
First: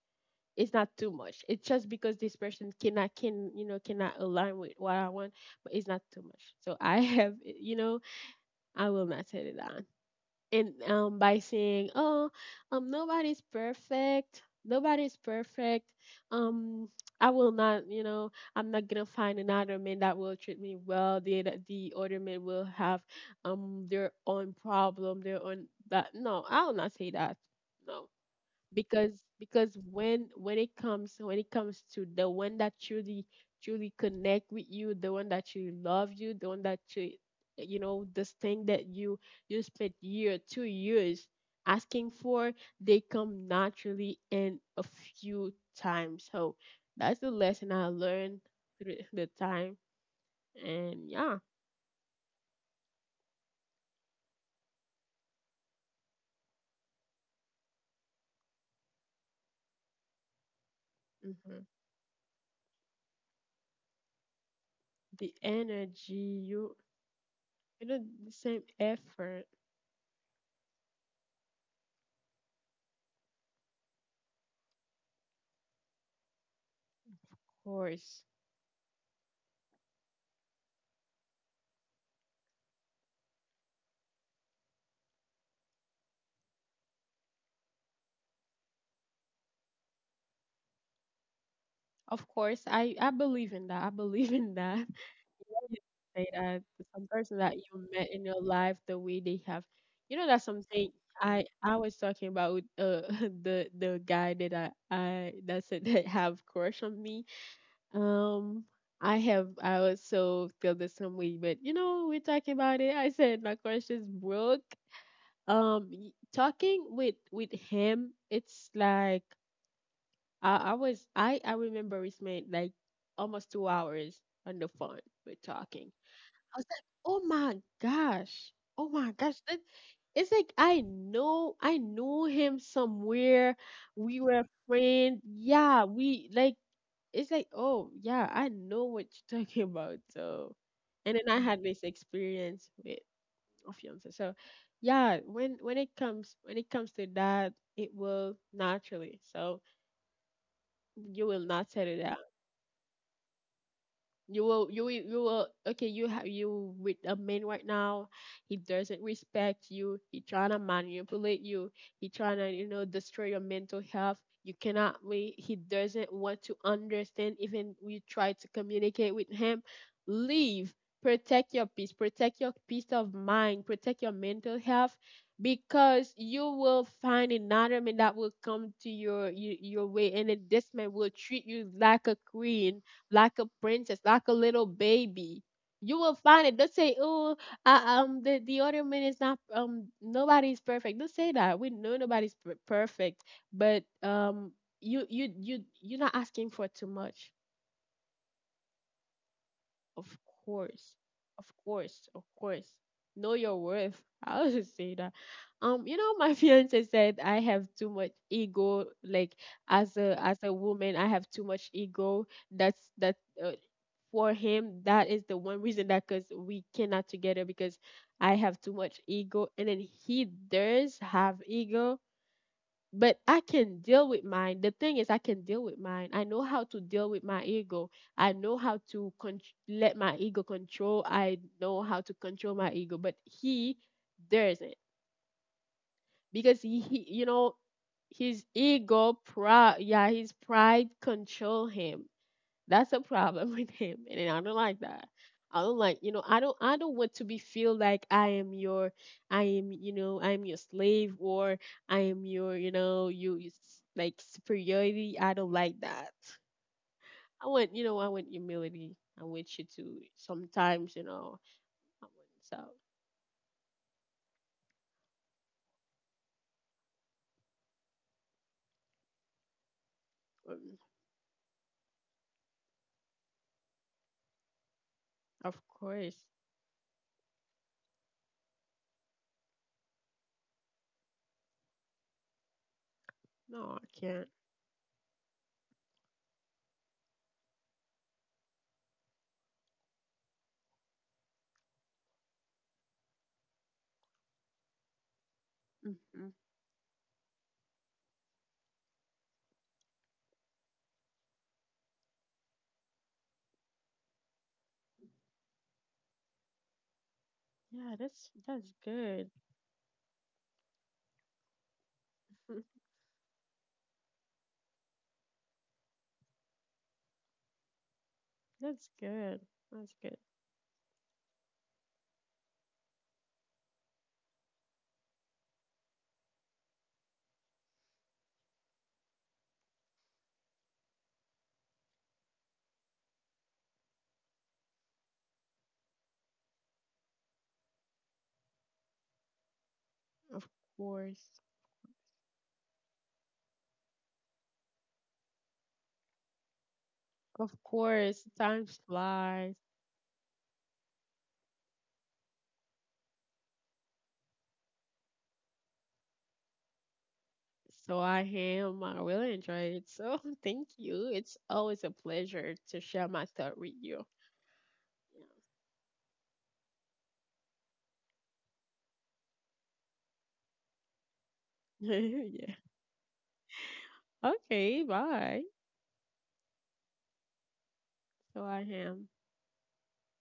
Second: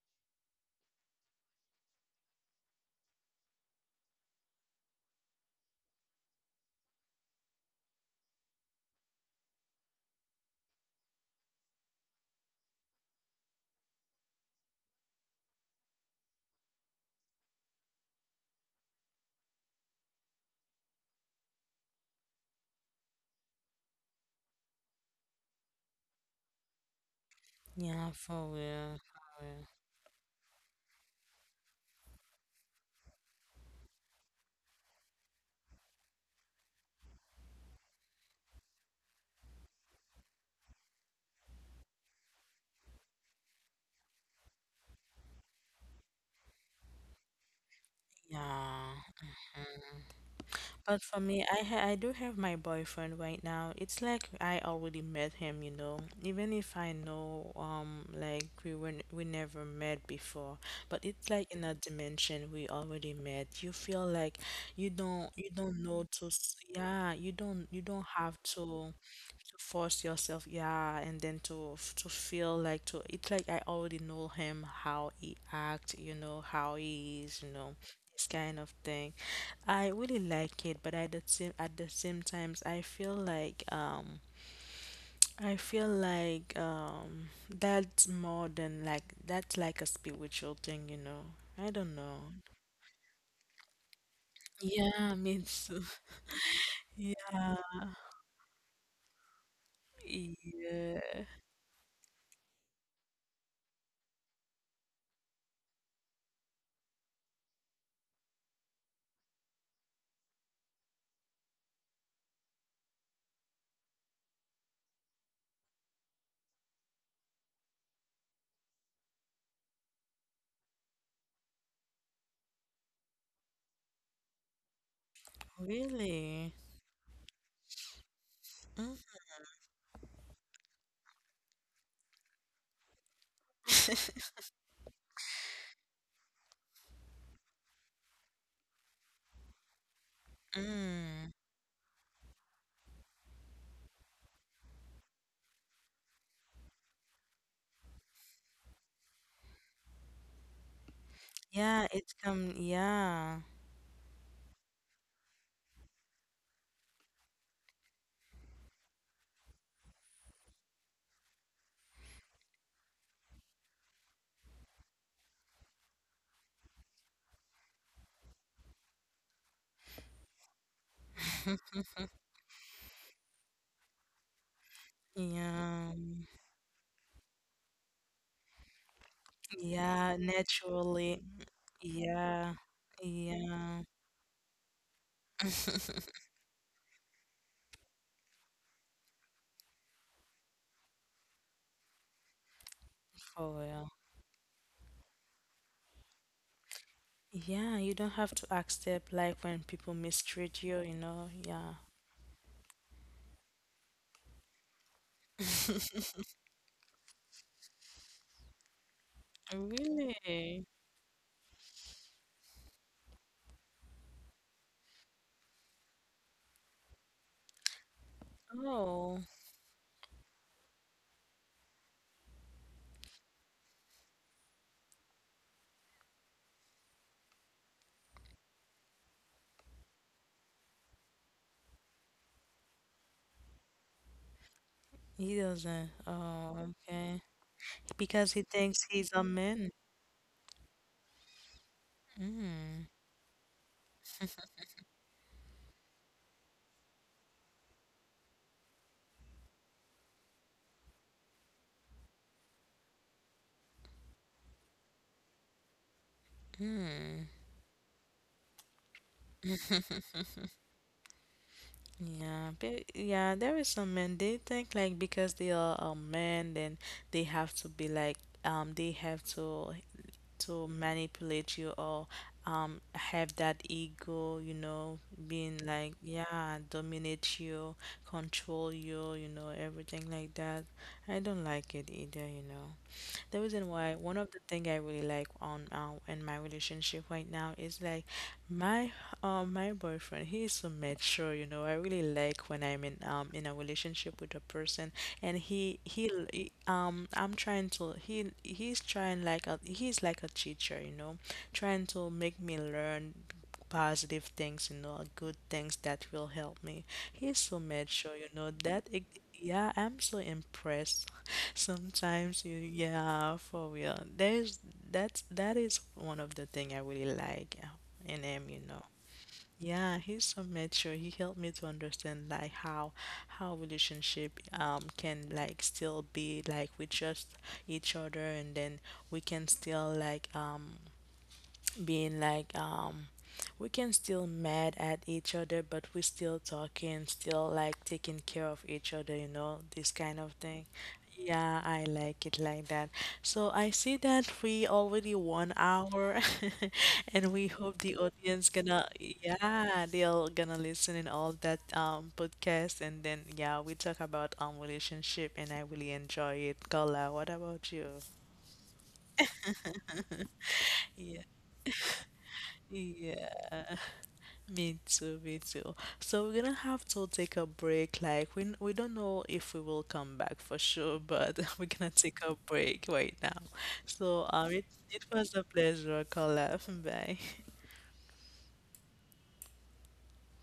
Speaker 2: It's not too much. It's just because this person cannot can, you know, cannot align with what I want, but it's not too much. So I have, you know, I will not set it down. And by saying oh nobody's perfect, nobody's perfect. Um I will not I'm not gonna find another man that will treat me well. The other man will have their own problem, their own that no I will not say that. No,
Speaker 1: Yeah, for real,
Speaker 2: because
Speaker 1: for real.
Speaker 2: because when it comes to the one that truly truly connect with you, the one that truly love you, the one that you know this thing that you spent year 2 years asking for, they come naturally in a few times. So that's the lesson I learned through
Speaker 1: Yeah.
Speaker 2: the time,
Speaker 1: Mhm. But
Speaker 2: and
Speaker 1: for
Speaker 2: yeah.
Speaker 1: me, I ha I do have my boyfriend right now. It's like I already met him, you know. Even if I know like we were n- we never met before, but it's like
Speaker 2: Hmm.
Speaker 1: in a dimension we already met. You feel like
Speaker 2: The
Speaker 1: you don't know
Speaker 2: energy
Speaker 1: to s-
Speaker 2: you
Speaker 1: yeah, you
Speaker 2: you know
Speaker 1: don't
Speaker 2: the
Speaker 1: have
Speaker 2: same effort
Speaker 1: to force yourself, yeah, and then to f- to feel like to it's like I already know him, how he acts, you know, how he
Speaker 2: of
Speaker 1: is, you know,
Speaker 2: course.
Speaker 1: this kind of thing. I really like it, but at the same times, I feel like that's more than like that's like a spiritual thing, you know. I don't
Speaker 2: Of
Speaker 1: know.
Speaker 2: course, I believe in that. I believe in that.
Speaker 1: Yeah, me
Speaker 2: You
Speaker 1: too.
Speaker 2: say that to some person that
Speaker 1: Yeah,
Speaker 2: you met in your life, the way they have, you know, that's something
Speaker 1: yeah,
Speaker 2: I was talking about with, the guy that I that said that have crush on me. Um, I have I also feel the same way, but you know, we're talking about it. I said my crush is broke. Talking with him, it's like I was I remember we spent like almost 2 hours on the phone with talking.
Speaker 1: really.
Speaker 2: I was like, oh my gosh, that it's like I know I knew him somewhere. We were friends. Yeah, we like it's like oh yeah, I know what you're talking about. So, and then
Speaker 1: Mm-mm.
Speaker 2: I had this experience with a fiance. So, yeah, when it comes to that, it will naturally. So you will not
Speaker 1: Yeah,
Speaker 2: settle
Speaker 1: it's
Speaker 2: down.
Speaker 1: come. Yeah,
Speaker 2: You will, you will, you will. Okay, you have you with a man right now. He doesn't respect you. He trying to manipulate you. He trying to destroy your mental health. You cannot wait. He doesn't want to understand. Even you try to communicate with him, leave. Protect your peace. Protect your peace of mind. Protect your mental health,
Speaker 1: yeah,
Speaker 2: because you will find another man that will come to your your way,
Speaker 1: yeah,
Speaker 2: and then this man will
Speaker 1: naturally.
Speaker 2: treat you like a
Speaker 1: Yeah,
Speaker 2: queen, like a
Speaker 1: yeah,
Speaker 2: princess, like a little baby. You will find it. They'll say, "Oh, I, the ornament is not nobody's perfect." Don't say that. We know nobody's per- perfect,
Speaker 1: for
Speaker 2: but
Speaker 1: real.
Speaker 2: you you're not asking for too much.
Speaker 1: Yeah, you don't have to accept like when people
Speaker 2: Of
Speaker 1: mistreat you,
Speaker 2: course.
Speaker 1: you know.
Speaker 2: Of
Speaker 1: Yeah.
Speaker 2: course. Of course. Know your worth. I always say that. You know, my fiance said I have too much ego. Like as a
Speaker 1: Really?
Speaker 2: woman, I have too much ego. That's that uh, for him. That is the one reason that because we cannot together because I have too much
Speaker 1: Oh,
Speaker 2: ego, and then he does have ego, but I can deal with mine. The thing is, I can deal with mine. I know how to deal with my ego. I know how to con- let my ego control. I know how to control my ego, but he doesn't,
Speaker 1: he doesn't.
Speaker 2: because
Speaker 1: Oh,
Speaker 2: he
Speaker 1: okay.
Speaker 2: you know,
Speaker 1: Because
Speaker 2: his
Speaker 1: he thinks he's
Speaker 2: ego,
Speaker 1: a man.
Speaker 2: pride, yeah, his pride control him. That's a problem with him, and I don't like that. I don't like, you know, I don't want to be feel like I am your, I am, you know, I am your slave, or I am your, you know, you s- like superiority. I don't like that. I want, you know, I want humility. I want you to sometimes, you know, I want
Speaker 1: Yeah,
Speaker 2: so,
Speaker 1: but yeah, there is some men they think like because they are a man, then they have to be like they have to
Speaker 2: um,
Speaker 1: manipulate you or have that ego, you know,
Speaker 2: of
Speaker 1: being like,
Speaker 2: course,
Speaker 1: yeah, dominate you, control you, you know, everything like that. I don't like it either, you know. The reason
Speaker 2: no,
Speaker 1: why
Speaker 2: I
Speaker 1: one
Speaker 2: can't.
Speaker 1: of the thing I really like on in my relationship right now is like my my boyfriend. He is so mature, you know. I really like when I'm in a relationship with a person, and
Speaker 2: Hmm.
Speaker 1: I'm trying to he's trying like a he's like a teacher, you know, trying to make me learn positive things, you know, good things that will help me. He's so
Speaker 2: Yeah,
Speaker 1: mature, you know,
Speaker 2: that's
Speaker 1: that it,
Speaker 2: good.
Speaker 1: yeah, I'm so impressed. Sometimes you,
Speaker 2: Mm.
Speaker 1: yeah, for real. There's that's that is one of the thing I really like in him, you know.
Speaker 2: That's good. That's
Speaker 1: Yeah,
Speaker 2: good.
Speaker 1: he's so mature. He helped me to understand like how relationship can like still be like we trust each other and then we can still like being like we can still mad at each other but we still talking still like taking care of each other, you know, this kind of
Speaker 2: Of
Speaker 1: thing.
Speaker 2: course.
Speaker 1: Yeah, I like it like that. So I see that we already 1 hour and
Speaker 2: Of
Speaker 1: we hope the
Speaker 2: course,
Speaker 1: audience
Speaker 2: time
Speaker 1: gonna
Speaker 2: flies.
Speaker 1: yeah they'll gonna listen in all that podcast and then yeah we talk about relationship and I really enjoy it. Carla, what about you?
Speaker 2: So I am. I really enjoyed it. So thank you.
Speaker 1: Yeah,
Speaker 2: It's always a pleasure to share my thought with
Speaker 1: yeah.
Speaker 2: you.
Speaker 1: Me too, me too. So we're gonna have to take a break. Like we don't know if we will come back for sure, but we're gonna
Speaker 2: Yeah.
Speaker 1: take a
Speaker 2: Yeah.
Speaker 1: break right now. So
Speaker 2: Okay,
Speaker 1: it was
Speaker 2: bye.
Speaker 1: a pleasure, Carla. Bye.
Speaker 2: So I am.